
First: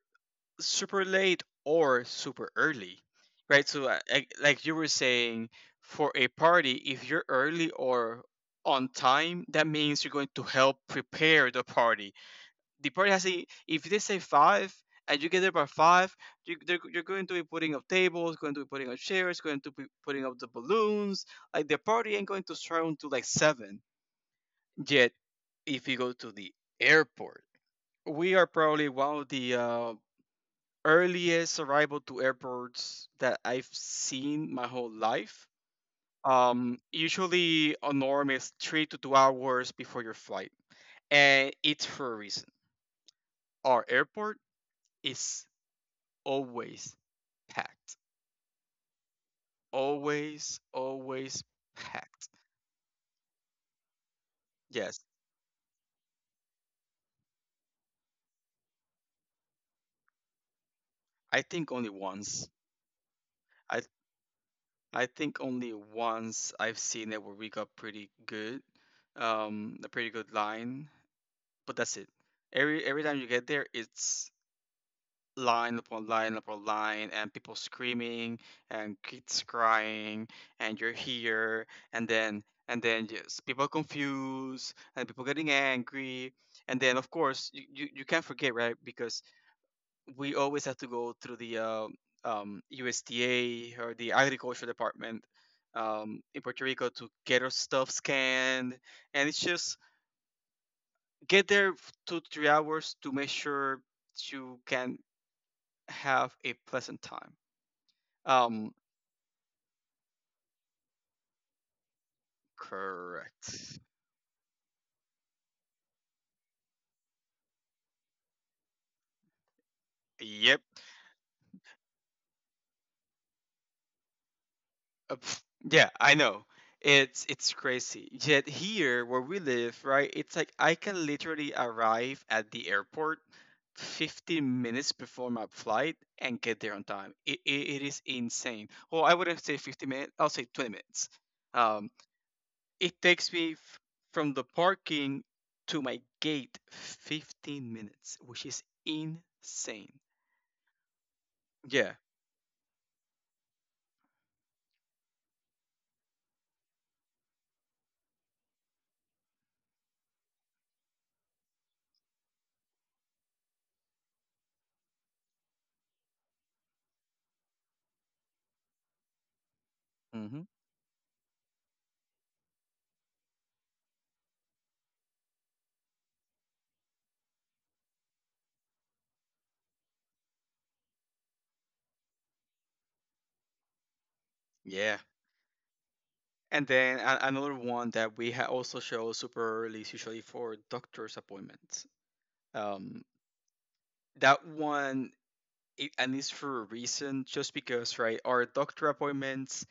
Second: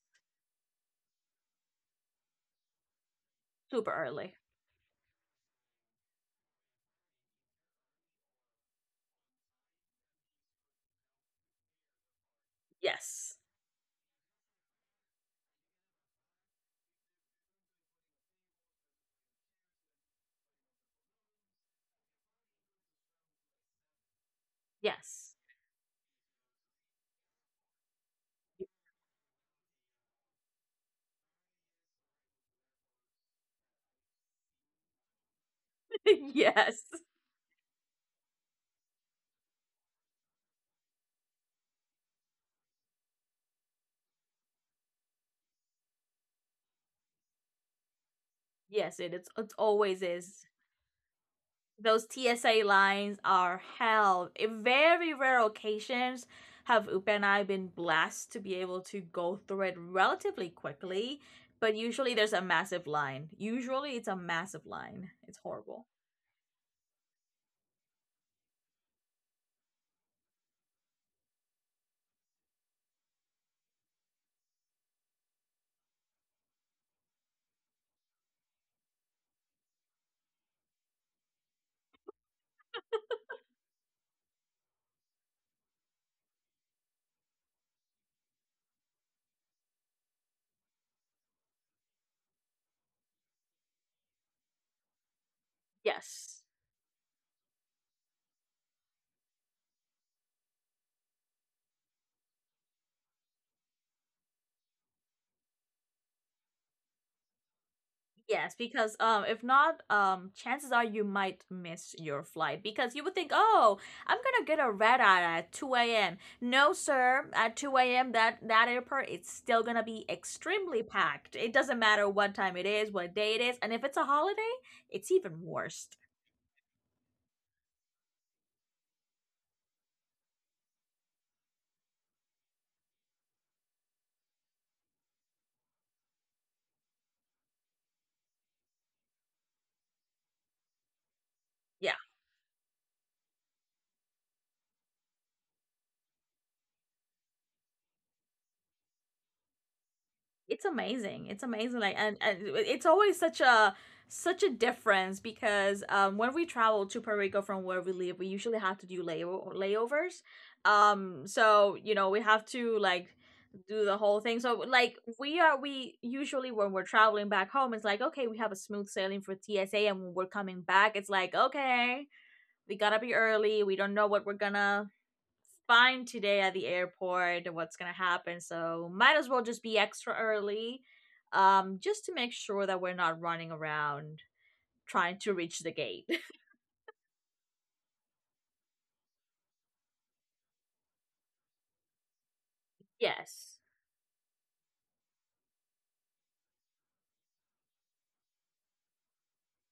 Speaker 2: super late or super early, right? So
Speaker 1: super early.
Speaker 2: like you were saying, for a party, if you're early or on time, that means you're going to help prepare the party. The party has
Speaker 1: Yes,
Speaker 2: a— if they say five and you get there by five, you're going to be putting up tables, going to be putting up chairs, going to be putting up the balloons. Like, the party ain't going to start until like seven. Yet
Speaker 1: yes,
Speaker 2: if you go to the airport, we are probably one of the earliest arrival to airports that I've seen my whole life.
Speaker 1: <laughs> yes,
Speaker 2: Usually a norm is 3 to 2 hours before your flight, and it's for a reason. Our airport is always packed.
Speaker 1: yes. It always is.
Speaker 2: Always, always
Speaker 1: Those
Speaker 2: packed.
Speaker 1: TSA lines are hell. In
Speaker 2: Yes,
Speaker 1: very rare occasions, have Upe and I been blessed to be able to go through it relatively quickly,
Speaker 2: I think
Speaker 1: but
Speaker 2: only
Speaker 1: usually there's a
Speaker 2: once.
Speaker 1: massive line.
Speaker 2: I
Speaker 1: Usually it's a massive
Speaker 2: I
Speaker 1: line. It's
Speaker 2: think only
Speaker 1: horrible.
Speaker 2: once I've seen it where we got pretty good, a pretty good line. But that's it. Every time you get there, it's line upon line upon line, and people screaming and kids crying and you're here, and then just people confused and people getting angry. And then of course, you can't forget, right? Because we always have to go through the USDA, or the agriculture department in
Speaker 1: Yes.
Speaker 2: Puerto Rico, to get our stuff scanned. And it's just get there 2 3 hours to make sure you can have a pleasant time.
Speaker 1: Yes,
Speaker 2: Um,
Speaker 1: because if not, chances are you might miss your flight because you would think, oh,
Speaker 2: Correct.
Speaker 1: I'm gonna get a red eye at 2 a.m. No, sir, at 2 a.m. that airport it's still gonna be
Speaker 2: Yep.
Speaker 1: extremely packed. It doesn't matter what time it is, what day it is, and if it's a holiday, it's even worse.
Speaker 2: Yeah, I know. It's crazy. Yet here where we live, right? It's like I can literally arrive at the airport 15 minutes before my flight and get there on time. It is insane. Well, I wouldn't say 15 minutes. I'll say 20 minutes. Um,
Speaker 1: Yeah.
Speaker 2: it takes me from the parking to my gate 15 minutes, which is insane.
Speaker 1: It's amazing. It's amazing.
Speaker 2: Yeah.
Speaker 1: Like, and it's always such a difference because when we travel to Puerto Rico from where we live, we usually have to do layovers. So we have to like do the whole thing. So like we usually when we're traveling back home, it's like okay, we have a smooth sailing for TSA, and when we're
Speaker 2: Hmm.
Speaker 1: coming back, it's like okay, we gotta be early. We don't know what we're gonna fine today at the airport, what's gonna happen. So might as well just be extra early, just to make sure that we're not running around
Speaker 2: Yeah.
Speaker 1: trying to reach the gate. <laughs>
Speaker 2: And then another one that we also show super early is usually for doctor's appointments. Um,
Speaker 1: Yes.
Speaker 2: that one, and it's for a reason, just because, right? Our doctor appointments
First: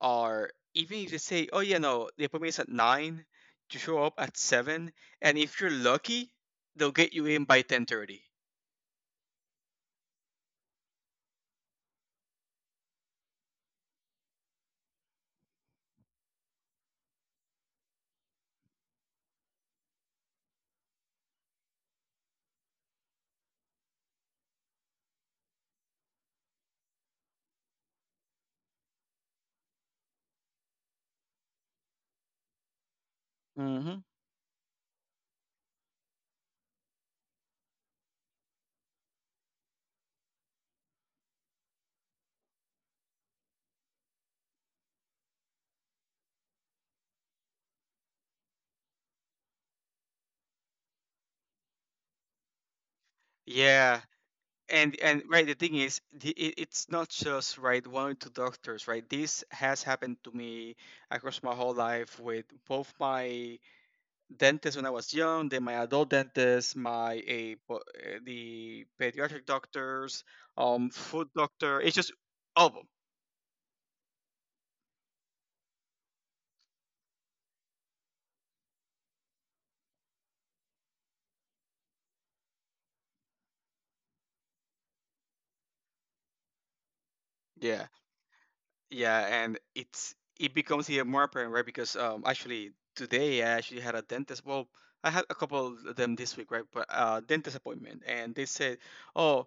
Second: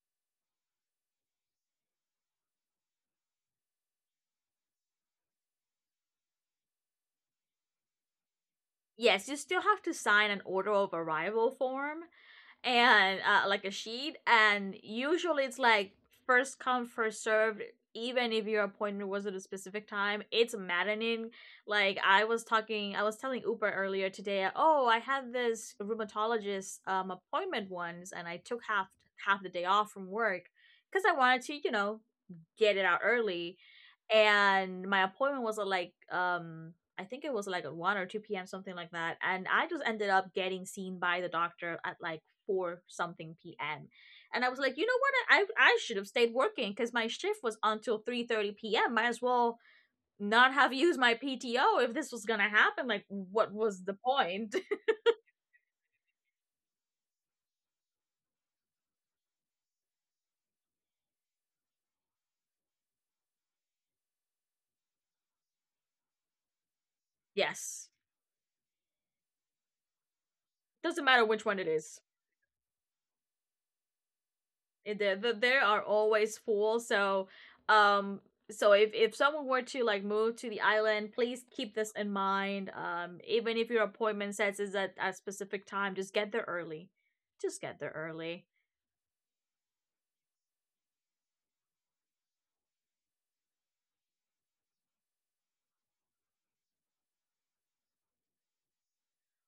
Speaker 2: are— even if you say, oh yeah, no, the appointment is at nine, you show up at seven, and if you're lucky, they'll get you in by 10:30.
Speaker 1: Yes, you still have to sign an order of arrival form and like a sheet. And usually it's like first come, first served. Even if your appointment was at a specific time, it's maddening. Like I was telling Uber earlier today. Oh, I had this rheumatologist appointment once, and I took half the day off from work because I wanted to get it out early.
Speaker 2: Hmm.
Speaker 1: And my appointment was at like I think it was like at 1 or 2 p.m., something like that. And I just ended up getting seen by the doctor at like 4 something p.m. And I was like, you know what? I should have stayed working because my shift was until 3:30 p.m. Might as well not have <laughs> used my PTO if this was gonna happen. Like, what was the
Speaker 2: Yeah,
Speaker 1: point? <laughs>
Speaker 2: and right, the thing is it's not just, right, one or two doctors, right? This has happened to me across my whole life with both my dentist when I was young, then my adult dentist, my—
Speaker 1: Yes,
Speaker 2: the pediatric doctors,
Speaker 1: doesn't matter
Speaker 2: food
Speaker 1: which one it
Speaker 2: doctor. It's
Speaker 1: is.
Speaker 2: just all of them.
Speaker 1: There are always fools. So um so if someone were to like move to the island, please keep this in mind. Even if your appointment says is at a specific time, just get there early, just get
Speaker 2: Yeah.
Speaker 1: there early.
Speaker 2: Yeah, and it's it becomes even more apparent, right? Because actually today, I actually had a dentist— well, I had a couple of them this week, right? But dentist appointment, and they said, oh,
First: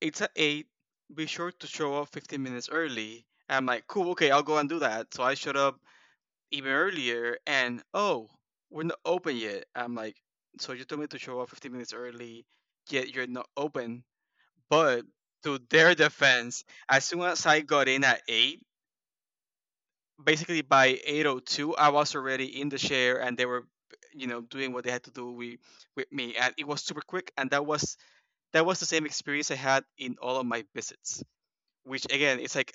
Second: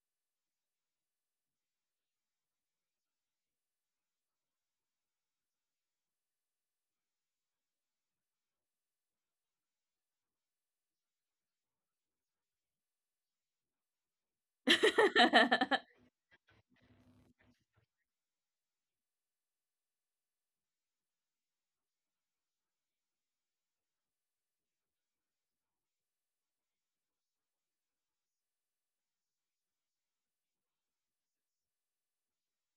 Speaker 2: it's at 8, be sure to show up 15 minutes early. And I'm like, cool, okay, I'll go and do that. So I showed up even earlier, and oh, we're not open yet. I'm like, so you told me to show up 15 minutes early, yet you're not open.
Speaker 1: <laughs> Mhm.
Speaker 2: But to their defense, as soon as I got in at 8, basically by 802 I was already in the chair, and they were, you know, doing what they had to do with me, and it was super quick. And that was the same experience I had in all of my visits. Which, again, it's like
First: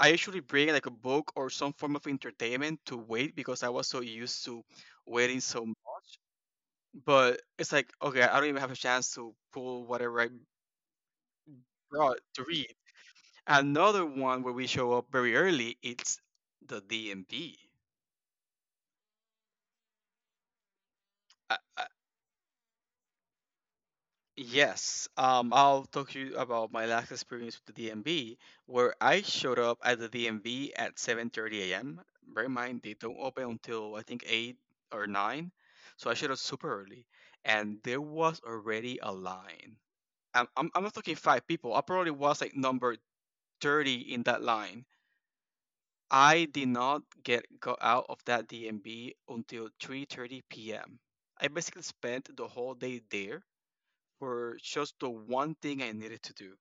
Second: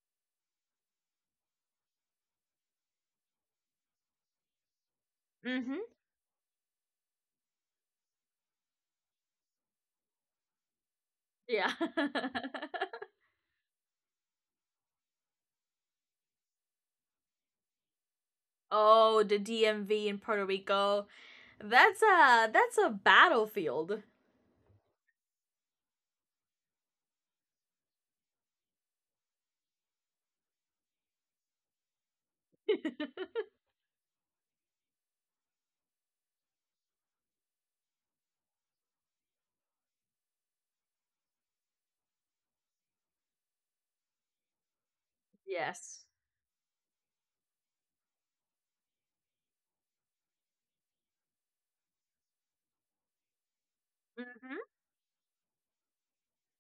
Speaker 2: I usually bring like a book or some form of entertainment to wait, because I was so used to waiting so much. But it's like, okay, I don't even have a chance to pull whatever I
Speaker 1: Yeah.
Speaker 2: brought to read.
Speaker 1: <laughs>
Speaker 2: Another one where we show up very early, it's the DMV.
Speaker 1: Oh, the DMV in Puerto Rico, that's a battlefield.
Speaker 2: Yes, I'll talk to you about my last experience with the DMV, where I showed up at the DMV at 7:30 a.m. Bear in mind they don't open until I think eight or nine, so I showed up super early, and there was already a line. I'm not talking five people. I probably was like number 30 in that line.
Speaker 1: Yes.
Speaker 2: I did not get got out of that DMV until 3:30 p.m. I basically spent the whole day there for
Speaker 1: Mhm.
Speaker 2: just the one thing I needed to do.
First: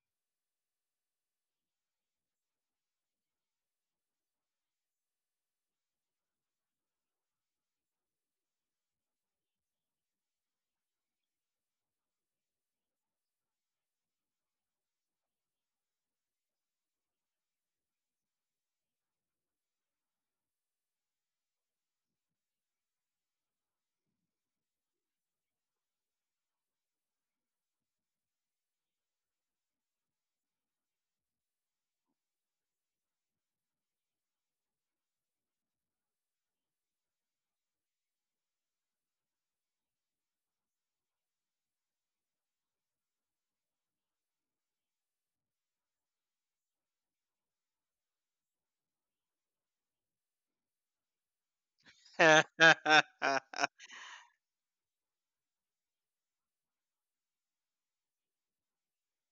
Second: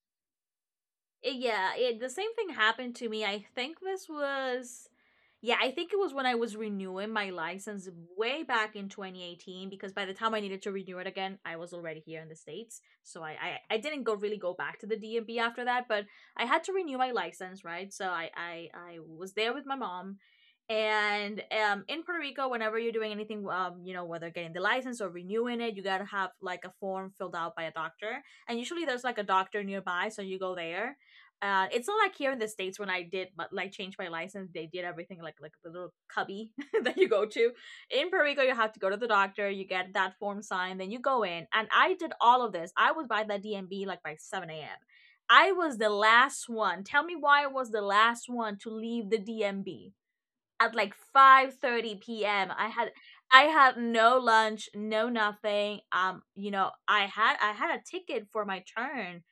Speaker 1: Yeah, the same thing happened to me. I think this was, yeah, I think it was when I was renewing my license way back in 2018, because by the time I needed to renew it again, I was already here in the States. So I didn't go really go back to the DMV after that, but I had to renew my license, right? So I was there with my mom. And in Puerto Rico, whenever you're doing anything, whether getting the license or renewing it, you gotta have like a form filled out by a doctor, and usually there's like a doctor nearby, so you go there. It's not like here in the states when I did but, like, change my license, they did everything like the little cubby <laughs> that you go to. In Puerto Rico, you have to go to the doctor, you get that form signed, then you go in. And I did all of this. I was by the DMV like by 7 a.m. I was the last one. Tell me why I was the last one to leave the DMV at like 5:30 p.m. I had no lunch, no nothing. I had a ticket for my turn,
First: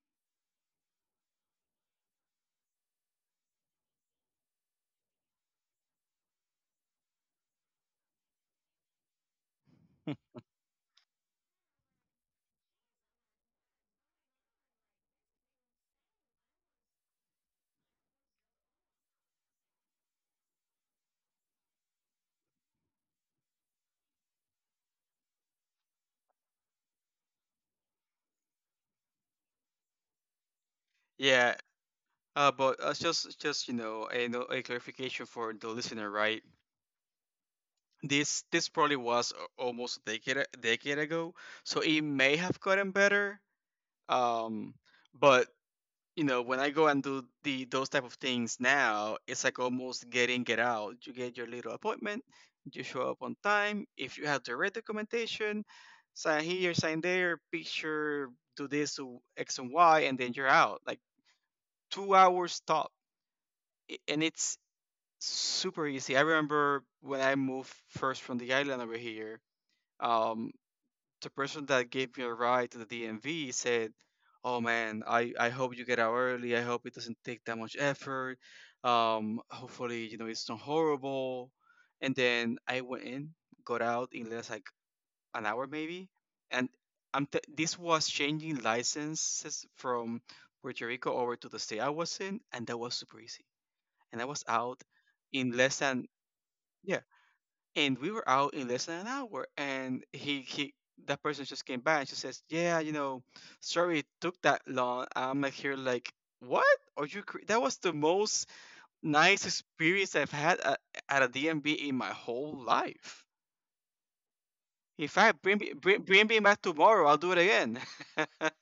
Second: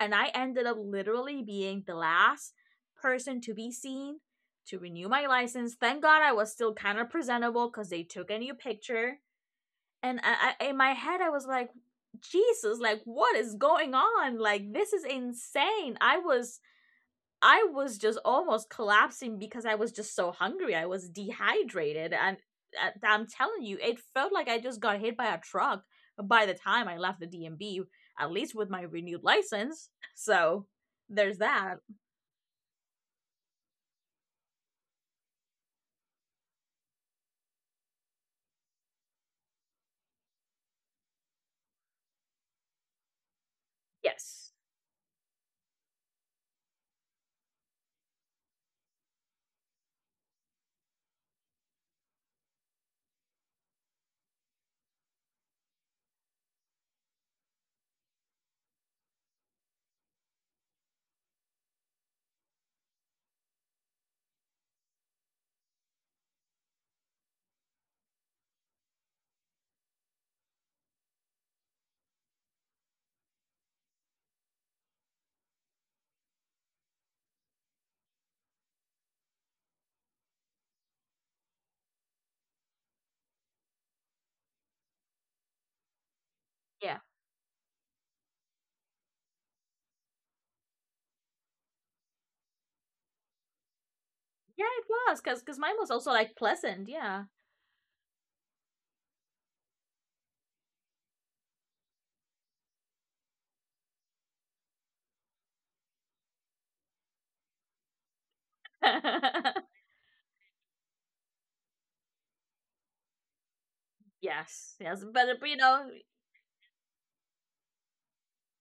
Speaker 1: and I ended up literally being the last person to be seen to renew my license. Thank God I was still kind of presentable, cuz they took a new picture. And in my head I was like, "Jesus, like what is going on? Like this is insane." I was just almost collapsing because I was just so hungry. I was dehydrated, and I'm telling you, it felt like I just got hit by a truck by the time I left the DMV. At least with my renewed license, <laughs> so
Speaker 2: <laughs>
Speaker 1: there's
Speaker 2: yeah,
Speaker 1: that.
Speaker 2: but just you know, a, no- a clarification for the listener, right? This probably was almost a decade decade ago, so it may have gotten better.
Speaker 1: Yes.
Speaker 2: Um, but you know, when I go and do the those type of things now, it's like almost get in, get out. You get your little appointment, you show up on time, if you have the right documentation, sign here, sign there, picture, do this, do x and y, and then you're out, like 2 hours top. And it's super easy. I remember when I moved first from the island over here, um the person that gave me a ride to the DMV said, "Oh man, I hope you get out early. I hope it doesn't take that much effort. Hopefully you know it's not horrible." And then I went in, got out in less, like, an hour maybe, and
Speaker 1: Yeah,
Speaker 2: I'm this was changing licenses from Puerto Rico over to the state I was in, and that was super easy. And I was
Speaker 1: yeah,
Speaker 2: out
Speaker 1: it was because
Speaker 2: in
Speaker 1: because mine
Speaker 2: less
Speaker 1: was
Speaker 2: than—
Speaker 1: also like pleasant.
Speaker 2: yeah,
Speaker 1: Yeah.
Speaker 2: and we were out in less than an hour. And he, that person just came back and she says, yeah, you know, sorry it took that long. I'm like, here like, what, are you that was the most nice
Speaker 1: <laughs>
Speaker 2: experience I've had at a dmb in my whole life.
Speaker 1: Yes, yes,
Speaker 2: If
Speaker 1: but
Speaker 2: I
Speaker 1: uh, but, you
Speaker 2: bring me
Speaker 1: know.
Speaker 2: bring me back tomorrow, I'll do it again.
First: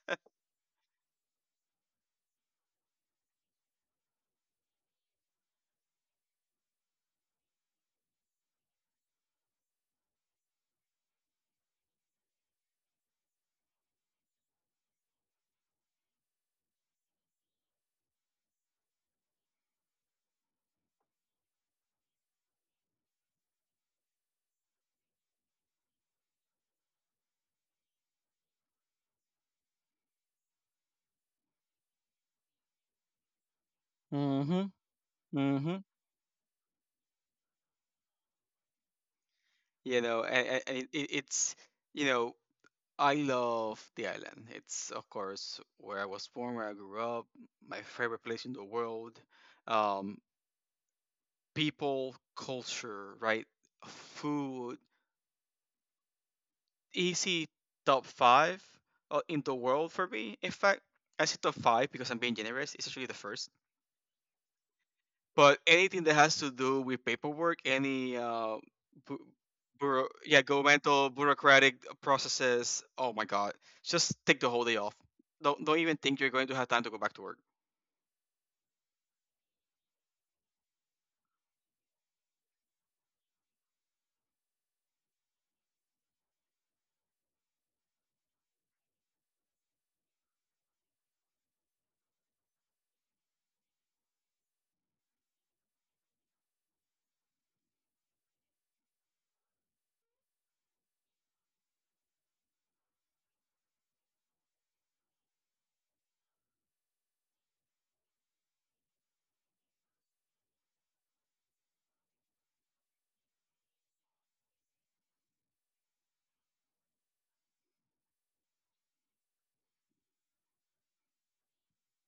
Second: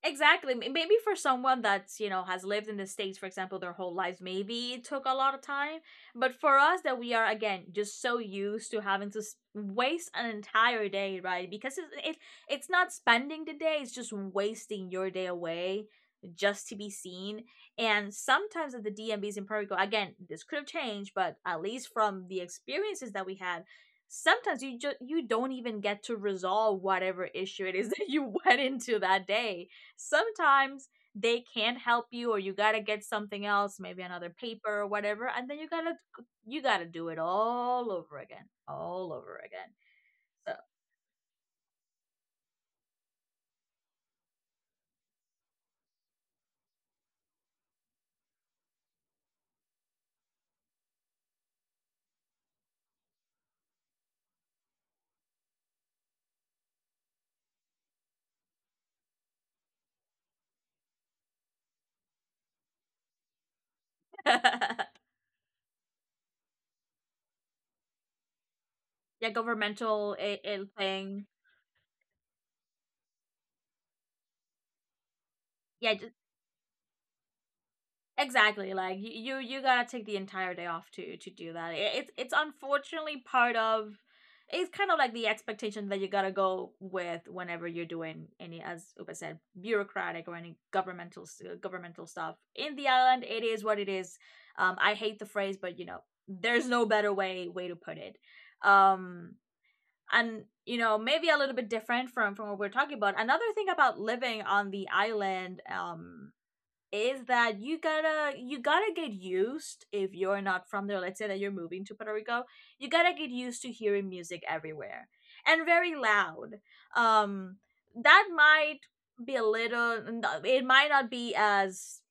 Speaker 1: Exactly. Maybe for someone has lived in the States, for example, their whole lives, maybe it took a lot of time. But for us, that we are, again, just so used to having to waste an entire day, right? Because it's not spending the day, it's just wasting your day away just to be seen. And sometimes at the DMVs in Puerto Rico, again, this could have changed, but at least from the experiences that we had, sometimes you don't even get to resolve whatever issue it is <laughs> that you went into that day. Sometimes they can't help you, or you got to get something else, maybe
Speaker 2: <laughs>
Speaker 1: another paper
Speaker 2: mm-hmm.
Speaker 1: or whatever, and then you got
Speaker 2: Mm-hmm.
Speaker 1: to you got to do it all over again, all over again.
Speaker 2: You know, and it's, you know, I love the island. It's, of course, where I was born, where I grew up, my favorite place in the world. Um, People, culture, right? Food, easy top five in the world for me. In fact, I say top five because I'm being generous. It's actually the—
Speaker 1: So <laughs>
Speaker 2: but anything that has to do with paperwork, any bu-
Speaker 1: yeah,
Speaker 2: bureau—
Speaker 1: governmental,
Speaker 2: yeah,
Speaker 1: ill
Speaker 2: governmental
Speaker 1: thing.
Speaker 2: bureaucratic processes. Oh my God, just take the whole day off. Don't
Speaker 1: Yeah.
Speaker 2: even think you're going to have time to go back to work.
Speaker 1: Exactly. Like you gotta take the entire day off to do that. It's, unfortunately, part of. It's kind of like the expectation that you gotta go with whenever you're doing any, as Upa said, bureaucratic or any governmental governmental stuff. In the island, it is what it is. I hate the phrase, but, you know, there's no better way to put it. Um, and maybe a little bit different from what we're talking about. Another thing about living on the island, is that you gotta get used, if you're not from there, let's say that you're moving to Puerto Rico, you gotta get used to hearing music everywhere, and very loud. um that might be a little, it might not be as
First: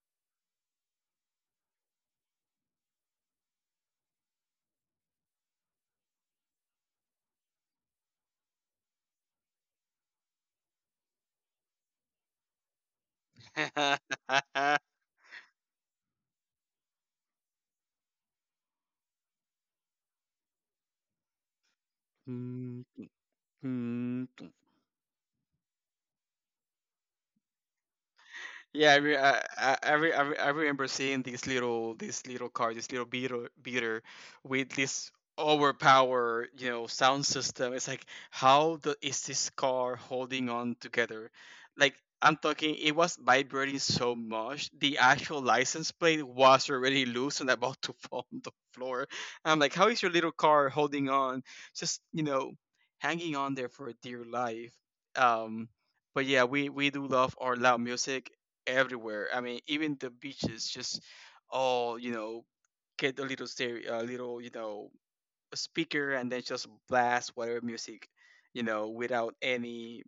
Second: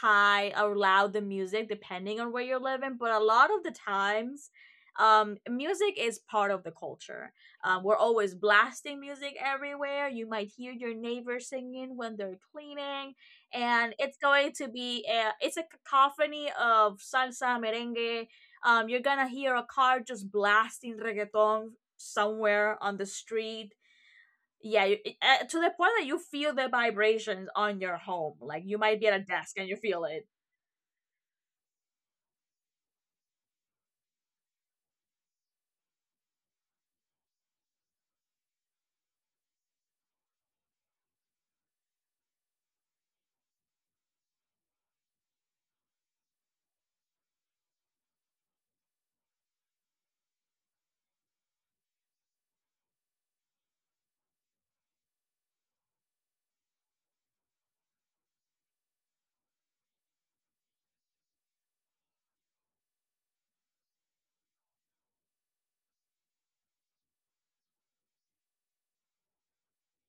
Speaker 1: high or loud, the music, depending on where you are living. But a lot of the times, music is part of the culture. We're always blasting music everywhere, you might hear your neighbor singing when they're cleaning, and it's going to be a cacophony of salsa, merengue. You're gonna hear a car just blasting reggaeton somewhere on the street.
Speaker 2: <laughs>
Speaker 1: Yeah. To the point that you feel the vibrations on your home, like you
Speaker 2: Yeah, I,
Speaker 1: might be
Speaker 2: re-
Speaker 1: at a desk and you
Speaker 2: I,
Speaker 1: feel
Speaker 2: re- I
Speaker 1: it.
Speaker 2: re- I remember seeing this little car, this little beater with this overpower, you know, sound system. It's like, how the is this car holding on together? Like, I'm talking, it was vibrating so much. The actual license plate was already loose and about to <laughs> fall on the floor. I'm like, how is your little car holding on? Just, you know, hanging on there for dear life. Um, but yeah, we do love our loud music everywhere. I mean, even the beaches, just all, you know, get a little stereo, a little, you know, speaker, and then just blast whatever music, you know, without any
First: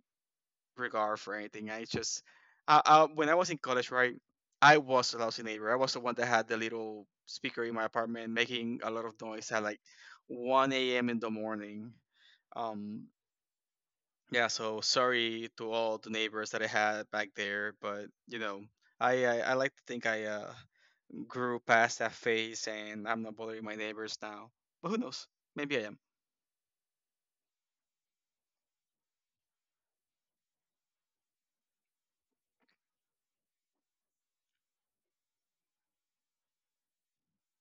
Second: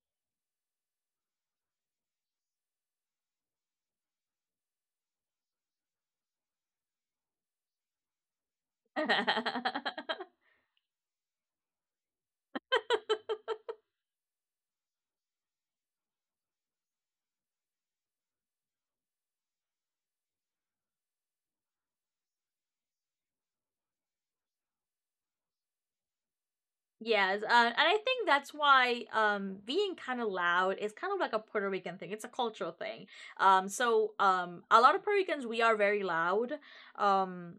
Speaker 2: regard for anything. I just, I, when I was in college, right, I was a lousy neighbor. I was the one that had the little speaker in my apartment making a lot of noise at like
Speaker 1: <laughs>
Speaker 2: 1 a.m. in the morning. Um, yeah, so sorry to all the neighbors that I had back there, but you know, I like to think I grew past that phase, and I'm not bothering my neighbors now. But who knows? Maybe I am.
Speaker 1: Yes, and I think that's why being kind of loud is kind of like a Puerto Rican thing. It's a cultural thing. So a lot of Puerto Ricans, we are very loud. um,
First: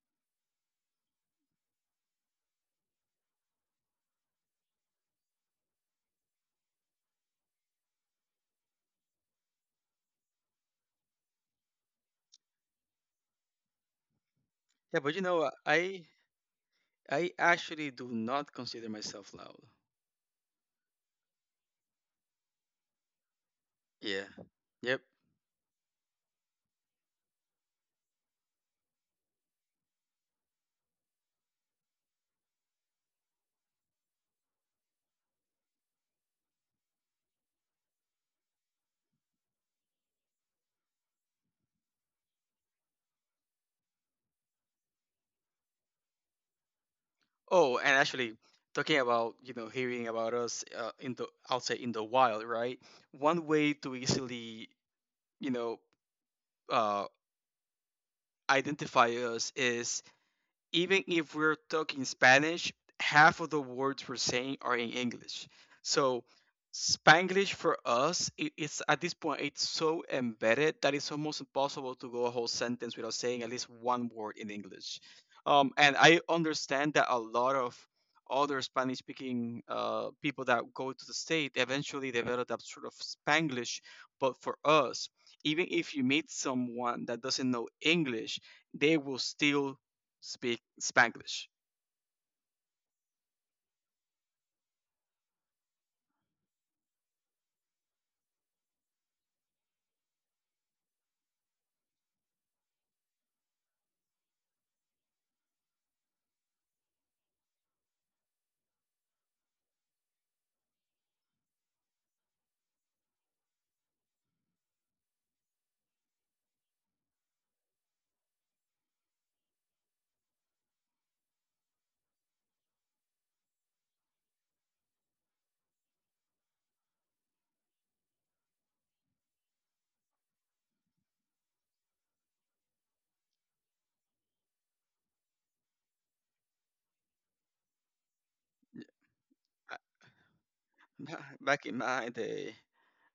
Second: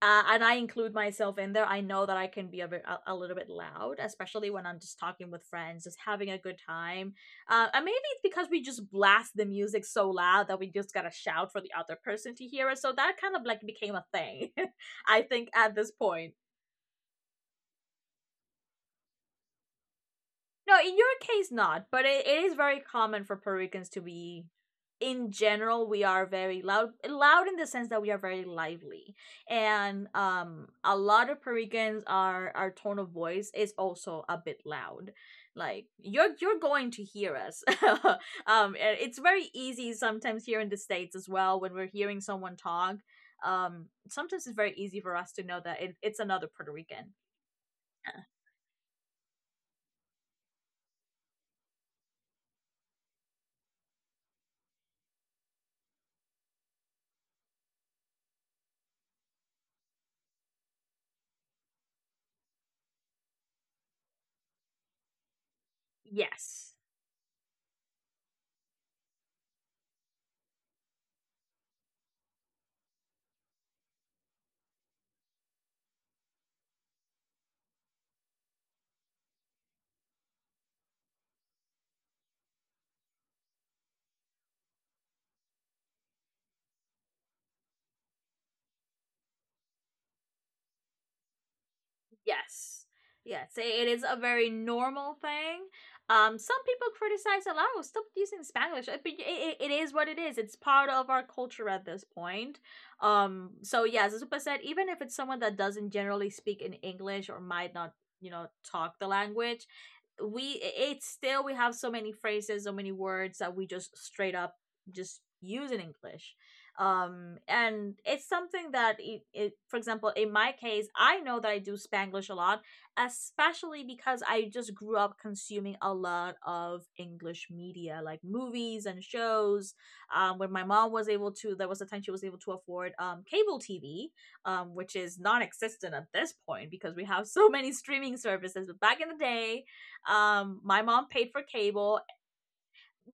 Speaker 1: and I include myself in there. I know that I can be a little bit loud, especially when I'm just talking with friends, just having a good time. And maybe it's because we just blast the music so loud that we just gotta shout for the other person to hear us. So that kind of like became a thing,
Speaker 2: Yeah,
Speaker 1: <laughs>
Speaker 2: but
Speaker 1: I
Speaker 2: you know,
Speaker 1: think, at this point.
Speaker 2: I actually do not consider myself loud.
Speaker 1: No, in your case, not. But it is very common for Puerto Ricans to
Speaker 2: Yeah.
Speaker 1: be,
Speaker 2: Yep.
Speaker 1: in general, we are very loud. Loud in the sense that we are very lively, and a lot of Puerto Ricans are our tone of voice is also a bit loud. Like you're going to hear us. <laughs> And it's very easy sometimes here in the states as well when we're hearing someone talk. Sometimes it's very easy for us to know that it's another Puerto Rican.
Speaker 2: Oh, and actually, talking about, you know, hearing about us in the outside, in the wild, right? One way to easily, you know, uh, identify us is, even if we're talking Spanish, half of the words we're saying are in English. So
Speaker 1: Yes.
Speaker 2: Spanglish for us, it's, at this point, it's so embedded that it's almost impossible to go a whole sentence without saying at least one word in English. And I understand that a lot of other Spanish-speaking people that go to the state eventually develop that sort of Spanglish. But for us, even if you meet someone that doesn't know English, they will still speak Spanglish.
Speaker 1: Yes. Yes, it is a very normal thing. Some people criticize a lot. We're still using Spanish, but it is what it is. It's part of our culture at this point. So yeah, as Zupa said, even if it's someone that doesn't generally speak in English or might not, talk the language, we I- it's still we have so many phrases, so many words that we just straight up just use in English. And it's something that it for example, in my case, I know that I do Spanglish a lot, especially because I just grew up consuming a lot of English media, like movies and shows. When my mom was able to there was a time she was able to afford cable TV, which is non-existent at this point because we have <laughs> so many streaming services. But back in the day, my mom
Speaker 2: Uh,
Speaker 1: paid
Speaker 2: <laughs>
Speaker 1: for
Speaker 2: Back in
Speaker 1: cable.
Speaker 2: my day.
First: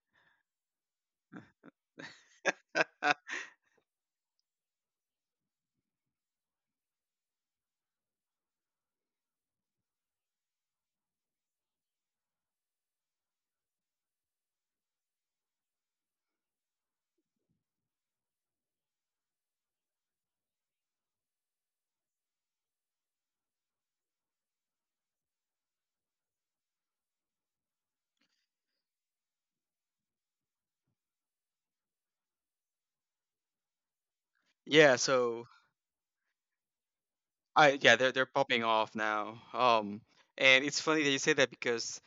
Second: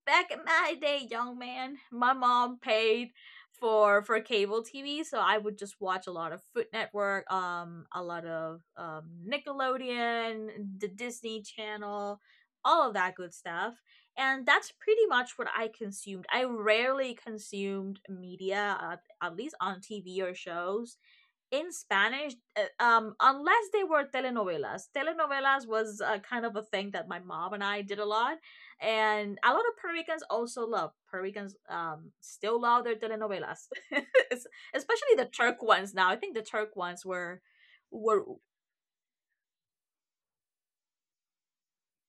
Speaker 1: Back in my day, young man, my mom paid
Speaker 2: <laughs>
Speaker 1: for cable TV, so I would just watch a lot of Food Network, a lot of Nickelodeon, the Disney Channel, all of that good stuff. And that's pretty much what I consumed. I rarely consumed media, at least on TV or shows in Spanish, unless they were telenovelas. Telenovelas was kind of a thing that my mom and I did a lot, and a lot of Puerto Ricans also love. Puerto Ricans still love their telenovelas. <laughs> Es-
Speaker 2: Yeah,
Speaker 1: Especially the
Speaker 2: so
Speaker 1: Turk ones. Now I think the Turk ones were
Speaker 2: I yeah, they're
Speaker 1: were
Speaker 2: popping off now. And it's funny that you say that because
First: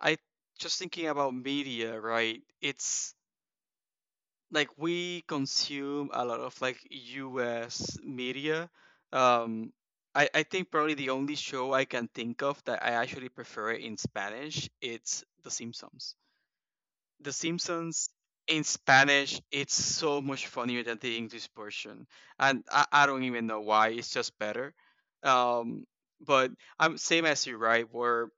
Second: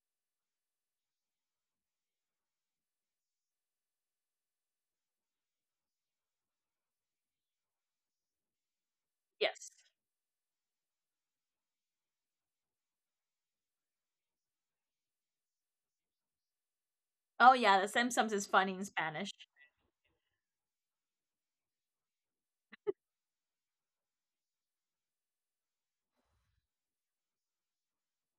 Speaker 2: I— just thinking about media, right? It's like we consume a lot of like US media.
Speaker 1: Yes.
Speaker 2: Um, I think probably the only show I can think of that I actually prefer in Spanish, it's The Simpsons. The
Speaker 1: Oh yeah, the
Speaker 2: Simpsons
Speaker 1: Simpsons is
Speaker 2: in
Speaker 1: funny in Spanish.
Speaker 2: Spanish, it's so much funnier than the English version, and I don't even know why. It's just better. Um, but I'm same as you, right? Where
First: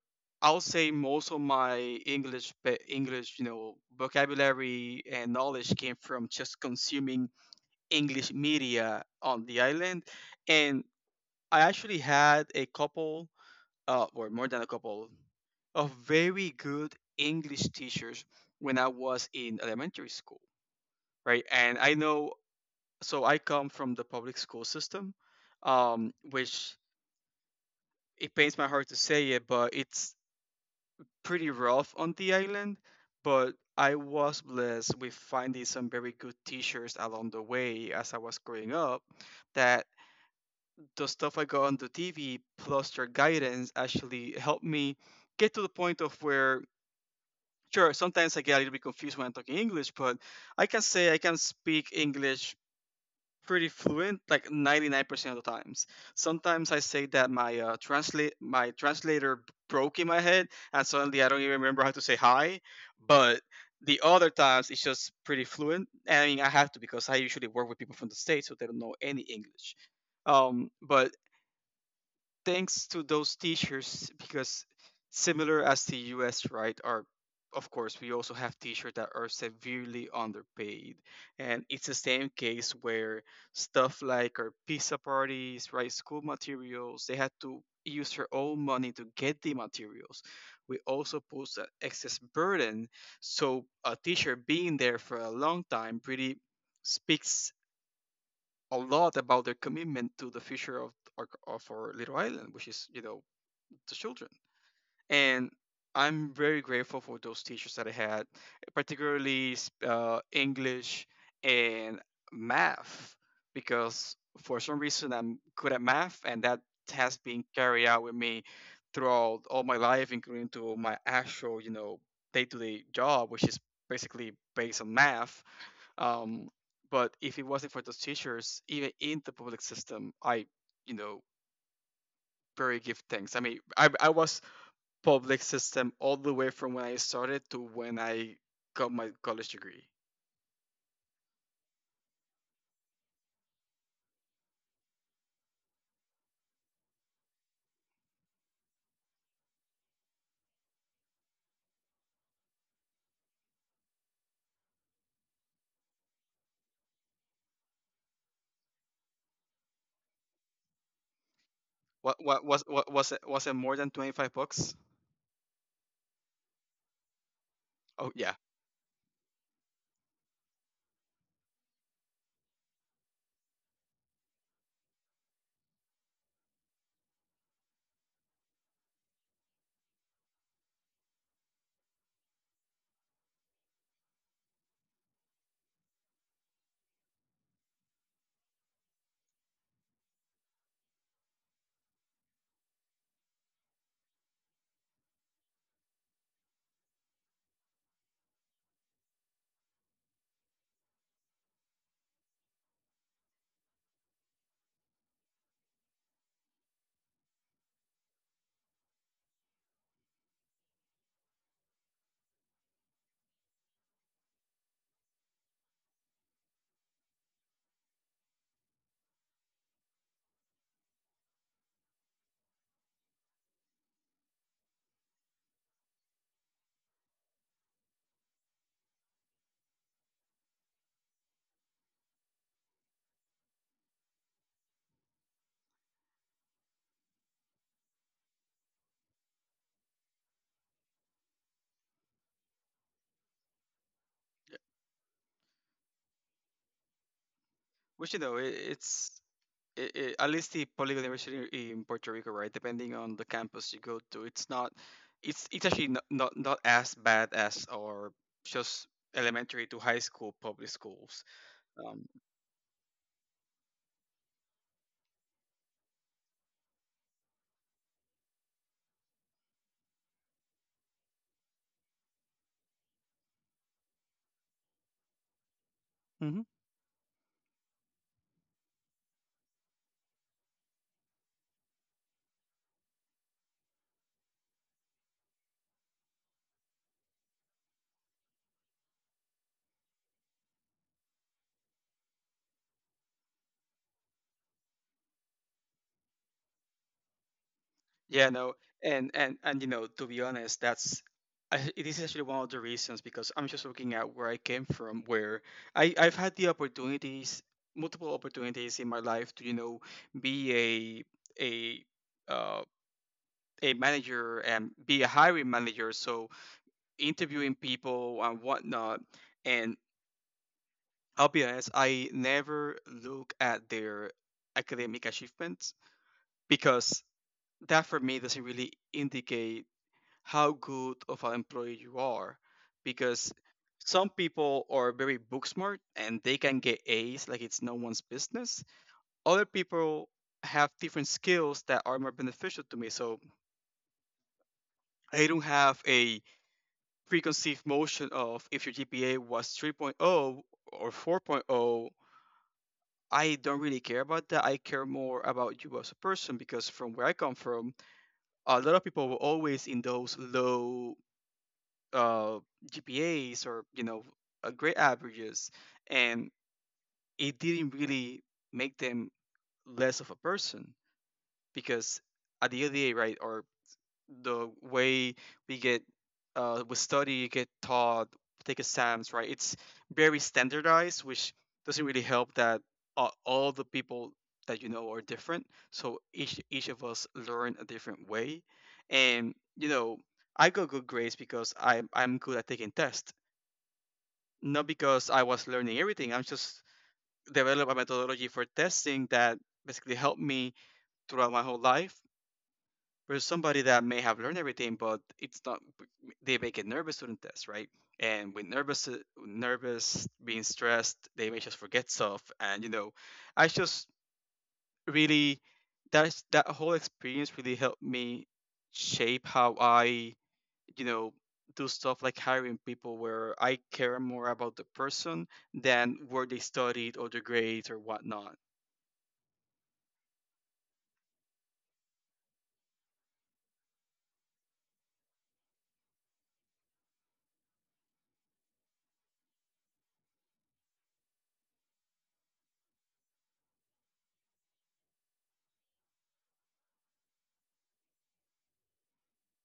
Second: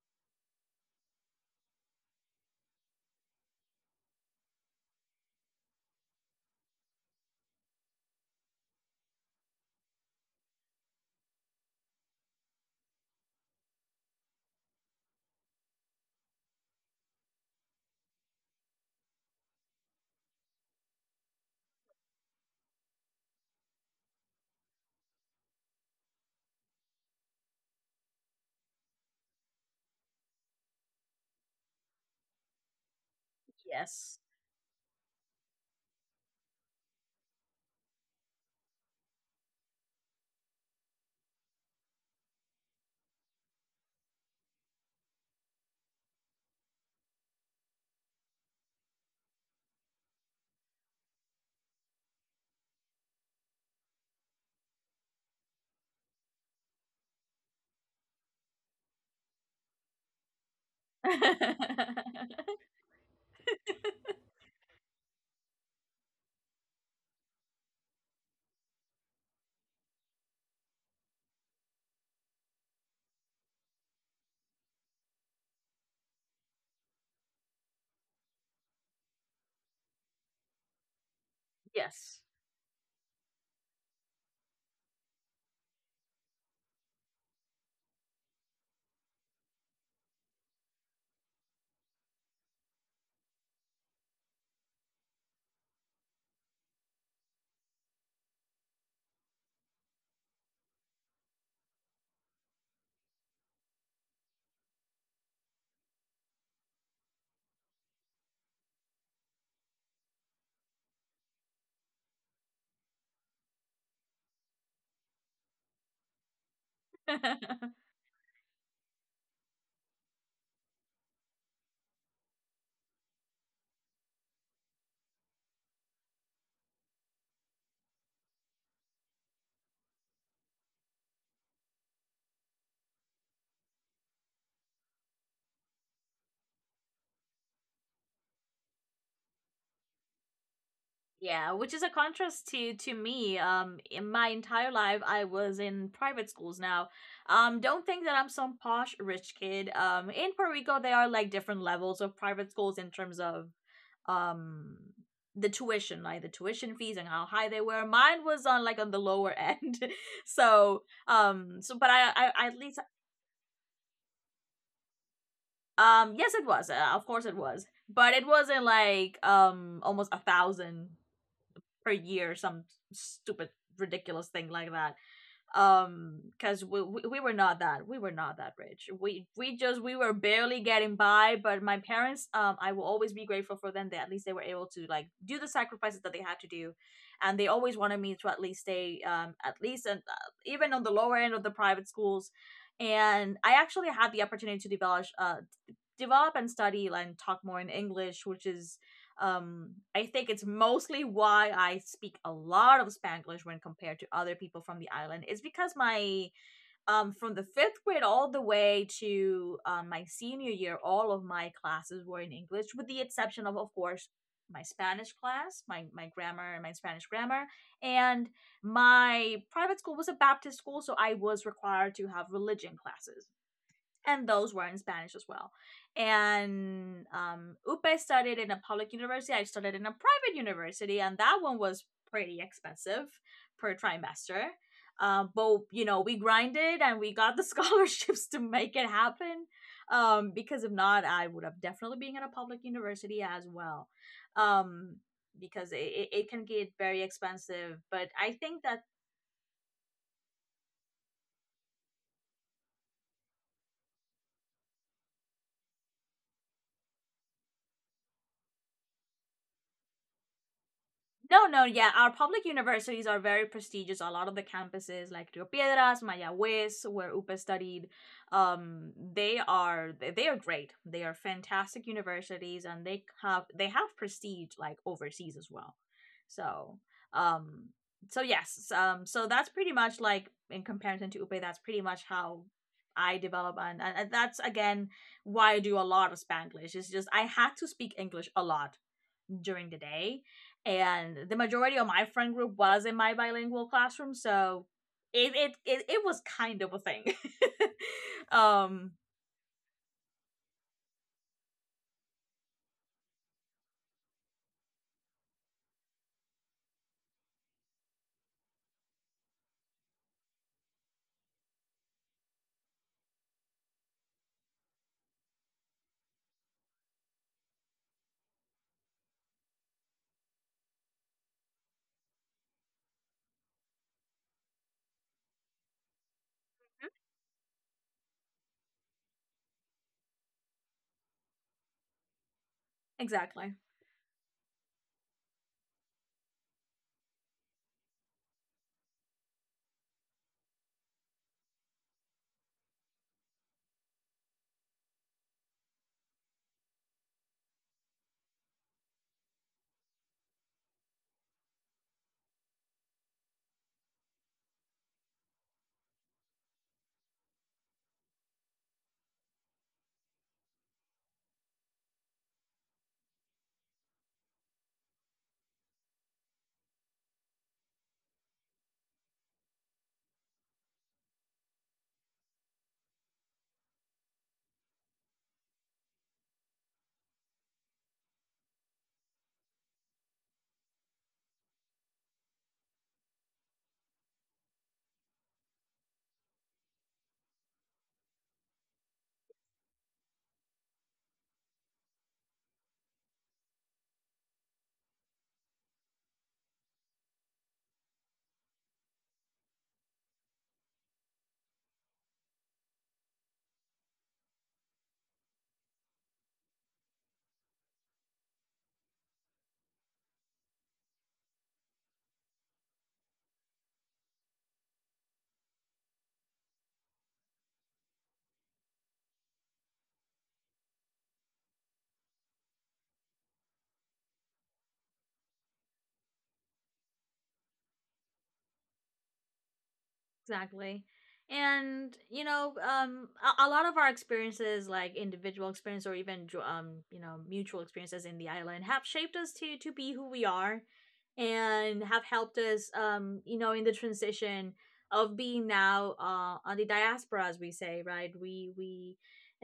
Speaker 2: I'll say most of my English, vocabulary and knowledge came from just consuming English media on the island, and I actually had a couple, or more than a couple, of very good English teachers when I was in elementary school, right? And I know, so I come from the public school system, which it pains my heart to say it, but it's pretty rough on the island. But I
Speaker 1: Yes.
Speaker 2: was blessed with finding some very good teachers along the way as I was growing up. That the stuff I got on the TV plus their guidance actually helped me get to the point of where sure, sometimes I get a little bit confused when I'm talking English, but I can say I can speak English pretty fluent, like 99% of the times. Sometimes I say that my translate my translator broke in my head, and suddenly I don't even
Speaker 1: <laughs>
Speaker 2: remember how to say hi. But the other times it's just pretty fluent. And I mean, I have to because I usually work with people from the states, so they don't know any English. But thanks to those t-shirts because similar as the US, right, are of course we also have t-shirts that are severely underpaid, and it's the
Speaker 1: Yes.
Speaker 2: same case where stuff like our pizza parties, right, school materials, they had to use their own money to get the materials. We also pose an excess burden, so a t-shirt being there for a long time pretty speaks a lot about their commitment to the future of our little island, which is the children. And I'm very grateful for those teachers that I had, particularly English and math, because for some reason I'm good at math, and that has been
Speaker 1: <laughs>
Speaker 2: carried out with me throughout all my life, including to my actual, day-to-day job, which is basically based on math. Um, but if it wasn't for those teachers, even in the public system, you know, very give thanks. I mean, I was public system all the way from when I started to when I got my college degree.
Speaker 1: Yeah, which is a contrast to me. In my entire life, I was in private schools. Now, don't think that I'm some posh rich kid. In Puerto Rico, there are like different levels of private schools in terms of, um, the tuition, like the tuition fees and how high they were. Mine was on the lower end. <laughs> So, but I,
Speaker 2: What
Speaker 1: I
Speaker 2: what
Speaker 1: I at
Speaker 2: was
Speaker 1: least,
Speaker 2: what was it, was it more than 25 bucks?
Speaker 1: yes, it was. Of course, it was,
Speaker 2: Oh
Speaker 1: but it
Speaker 2: yeah.
Speaker 1: wasn't like almost 1,000 per year, some stupid ridiculous thing like that. Because we were not that, we were not that rich. We just we were barely getting by. But my parents, I will always be grateful for them. They, at least they were able to like do the sacrifices that they had to do, and they always wanted me to at least stay, at least and even on the lower end of the private schools, and I actually had the opportunity to develop and study and talk more in English, which is, I think, it's mostly why I speak a lot of Spanglish when compared to other people from the island. It's because my from the fifth grade all the way to my senior year, all of my classes were in English, with the exception of course, my Spanish class, my grammar and my Spanish grammar, and my private school was a Baptist school, so I was required to have religion classes, and those were in Spanish as well. And Upe studied in a public university. I studied in a private university, and that one was pretty expensive per trimester. But you know, we grinded and we got the <laughs> scholarships to make it happen. Because if not, I would have definitely been at a public university as well.
Speaker 2: Yeah.
Speaker 1: Um, because it can get very expensive.
Speaker 2: Which
Speaker 1: But I
Speaker 2: it,
Speaker 1: think that...
Speaker 2: it's it, it, at least the public university in Puerto Rico, right? Depending on the campus you go to, it's not it's it's actually not as bad as our just elementary to high school public schools.
Speaker 1: No, no, yeah.
Speaker 2: Um,
Speaker 1: Our public universities are very prestigious. A lot of the campuses, like Rio Piedras, Mayagüez, where UPE studied, they are great. They are fantastic universities, and they have prestige like overseas as well. So, um, so, yes, so that's pretty much like, in comparison to UPE, that's pretty much how I develop, and that's again why I do a lot of Spanglish. It's just I had to speak English a lot during the day. And the majority of my friend group was in my bilingual classroom, so it was kind of a thing.
Speaker 2: Yeah,
Speaker 1: <laughs>
Speaker 2: no,
Speaker 1: um
Speaker 2: and to be honest, that's, I, it is actually one of the reasons because I'm just looking at where I came from, where I've had the opportunities, multiple opportunities in my life to be a a uh, a manager and be a hiring manager, so interviewing people and whatnot, and I'll be honest, I never look at their academic achievements because that for me doesn't really indicate how good of an employee you are because
Speaker 1: exactly.
Speaker 2: some people are very book smart and they can get A's like it's no one's business. Other people have different skills that are more beneficial to me. So I don't have a preconceived motion of if your GPA was 3.0 or 4.0. I don't really care about that. I care more about you as a person because from where I come from, a lot of people were always in those low uh, GPAs or grade averages, and it didn't really make them less of a person because at the LDA, right, or the way we get, we study, get taught, take exams, right, it's very standardized, which doesn't really help that all the people that are different. So each of us learn a different way, and I got good grades because I'm good at taking tests, not because I was learning everything. I'm just develop a methodology for testing that basically helped me throughout my whole life. Versus somebody that may have learned everything, but it's not. They may get nervous during tests, right? And with nervous, nervous, being stressed, they may just forget stuff. And I just really that whole experience really helped me shape how I you know do stuff like hiring people where I care more about the person than where they studied or their grades or whatnot.
Speaker 1: Exactly. And you know, a lot of our experiences, like individual experience or even mutual experiences in the island, have shaped us to be who we are, and have helped us, in the transition of being now, on the diaspora, as we say, right? We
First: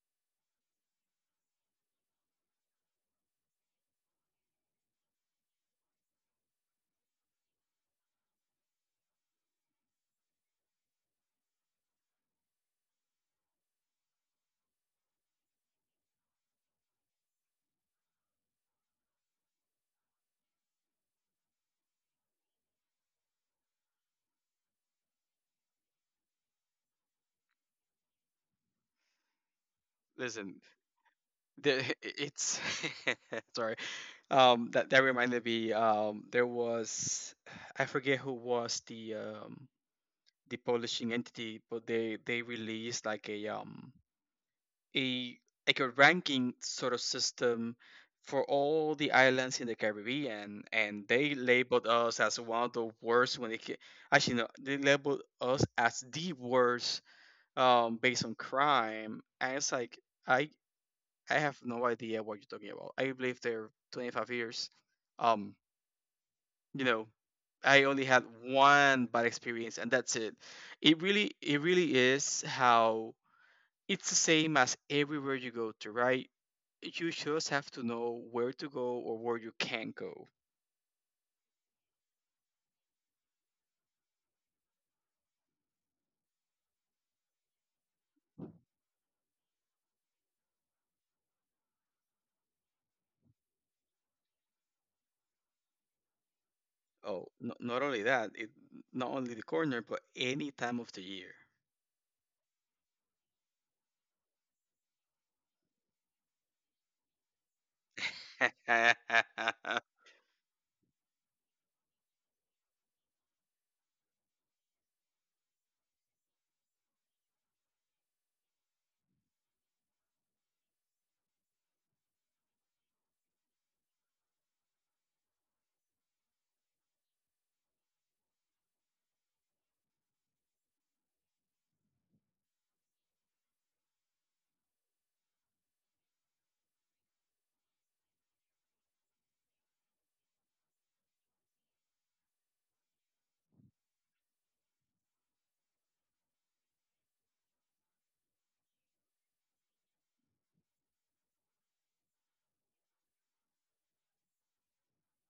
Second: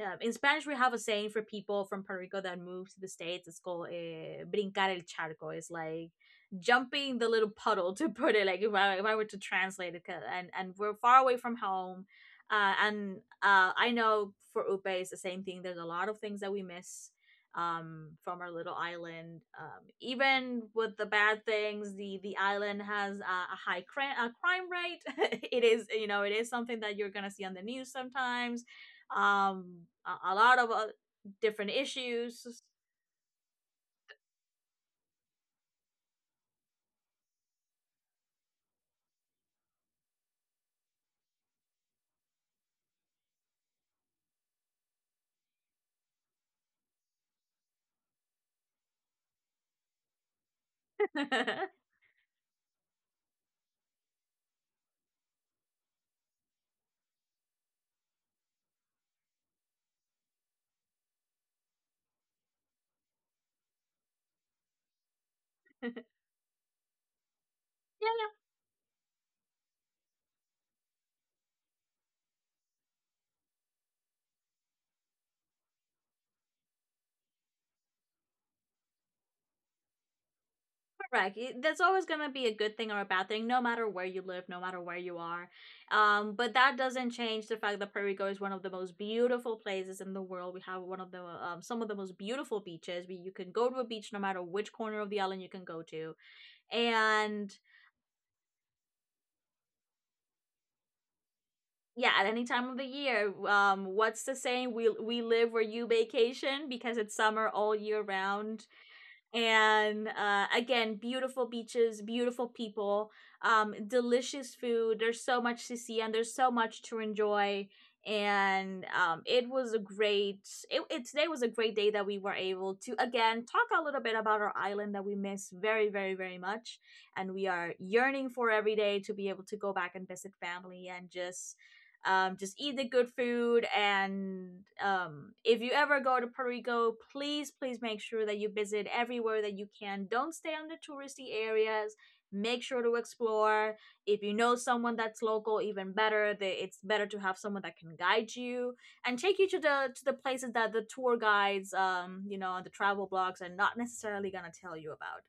Speaker 1: in Spanish we have a saying for people from Puerto Rico that move to the states. It's called, "brincar el charco." It's like jumping the little puddle, to put it like, if I were to translate it. And we're far away from home, and I know for Upe it's the same thing. There's a lot of things that we miss, from our little island. Even with the bad things, the island has a crime rate. <laughs> It is something that you're gonna see on the news sometimes, a lot
Speaker 2: Listen,
Speaker 1: of different
Speaker 2: <laughs> it's
Speaker 1: issues.
Speaker 2: <laughs> sorry. That that reminded me. There was <sighs> I forget who was the publishing entity, but they released like a like a ranking sort of system for all the islands in the Caribbean, and they
Speaker 1: <laughs>
Speaker 2: labeled us as one of the worst when actually no, they labeled us as the worst, based on crime, and it's like I I have no idea what you're talking about. I lived there 25 years. Um,
Speaker 1: Yeah.
Speaker 2: you know, I only had one bad experience, and that's it. It really is how it's the same as everywhere you go to, right? You just have to know where to go or where you can go.
Speaker 1: Correct. That's always going to be a good thing or a bad thing, no matter where you live, no matter where you are. But that doesn't change the fact that Puerto Rico is one of the most beautiful places in the world. We have one of the some of the most beautiful beaches. You can go to a beach no matter which corner of the island you can go to,
Speaker 2: Oh,
Speaker 1: and,
Speaker 2: no, not only not only the corner, but any time of the year.
Speaker 1: yeah, at any time of the year. What's the saying? We live where you vacation because it's summer all year round. And, again, beautiful beaches, beautiful people, delicious food. There's so much to see and there's so much to enjoy. And um, it was a great it, it today was a great day that we were able to again talk a little bit about our island that we miss very, very, very much, and we are yearning for every day to be able to go back and visit family, and just eat the good food. And if you ever go to Puerto Rico, please, please make sure that you visit everywhere that you can. Don't stay on the touristy areas. Make sure to explore. If you know someone that's local, even better. It's better to have someone that can guide you and take you to the places that the tour guides, the travel blogs, are not necessarily gonna tell you about.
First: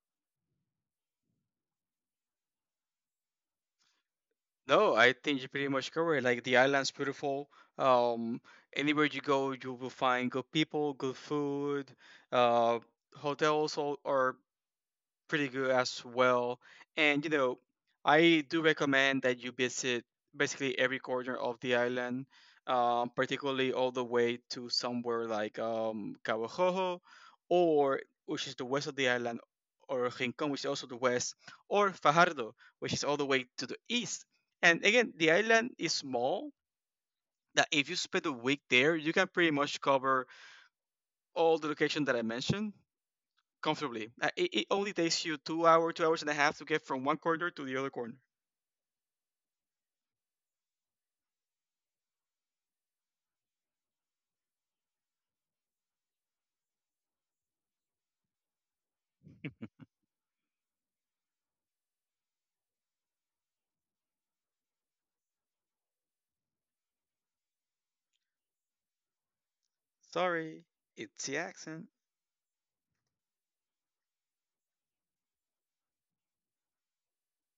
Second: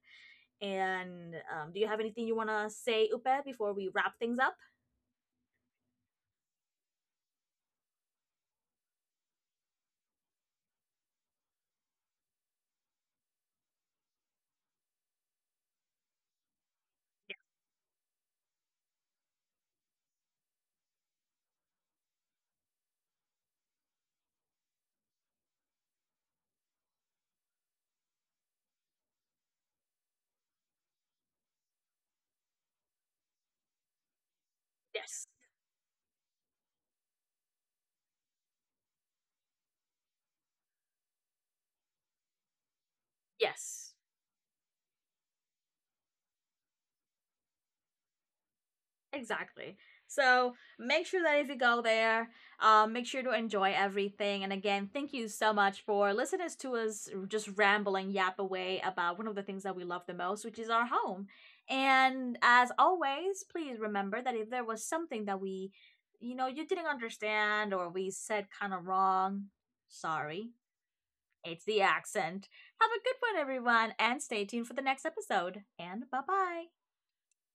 Speaker 1: And do you have anything you want to say, Upe, before we wrap things up?
Speaker 2: <laughs> No, I think you pretty much covered it. Like the island's beautiful. Um, anywhere you go, you will find good people, good food. Uh, hotels are pretty good as well. And I do recommend that you visit basically every corner of the island, particularly all the way to somewhere like Kawajojo, or which is the west of the island, or Rincon, which is also the west, or Fajardo, which is all the way to the east. And again,
Speaker 1: Yes.
Speaker 2: the island is small. That if you spend a week there, you can pretty much cover all the location that I mentioned
Speaker 1: Yes.
Speaker 2: comfortably. It, it only takes you 2 hours and a half to get from one corner to the other corner.
Speaker 1: Exactly. So make sure that if you go there, make sure to enjoy everything. And again, thank you so much for listening to us just rambling, yap away about one of the things that we love the most, which is our home. And as always, please remember that if there was something that you didn't understand or we said kind of wrong, sorry,
Speaker 2: Sorry, it's the
Speaker 1: it's the
Speaker 2: accent.
Speaker 1: accent. Have a good one, everyone, and stay tuned for the next episode. And bye bye.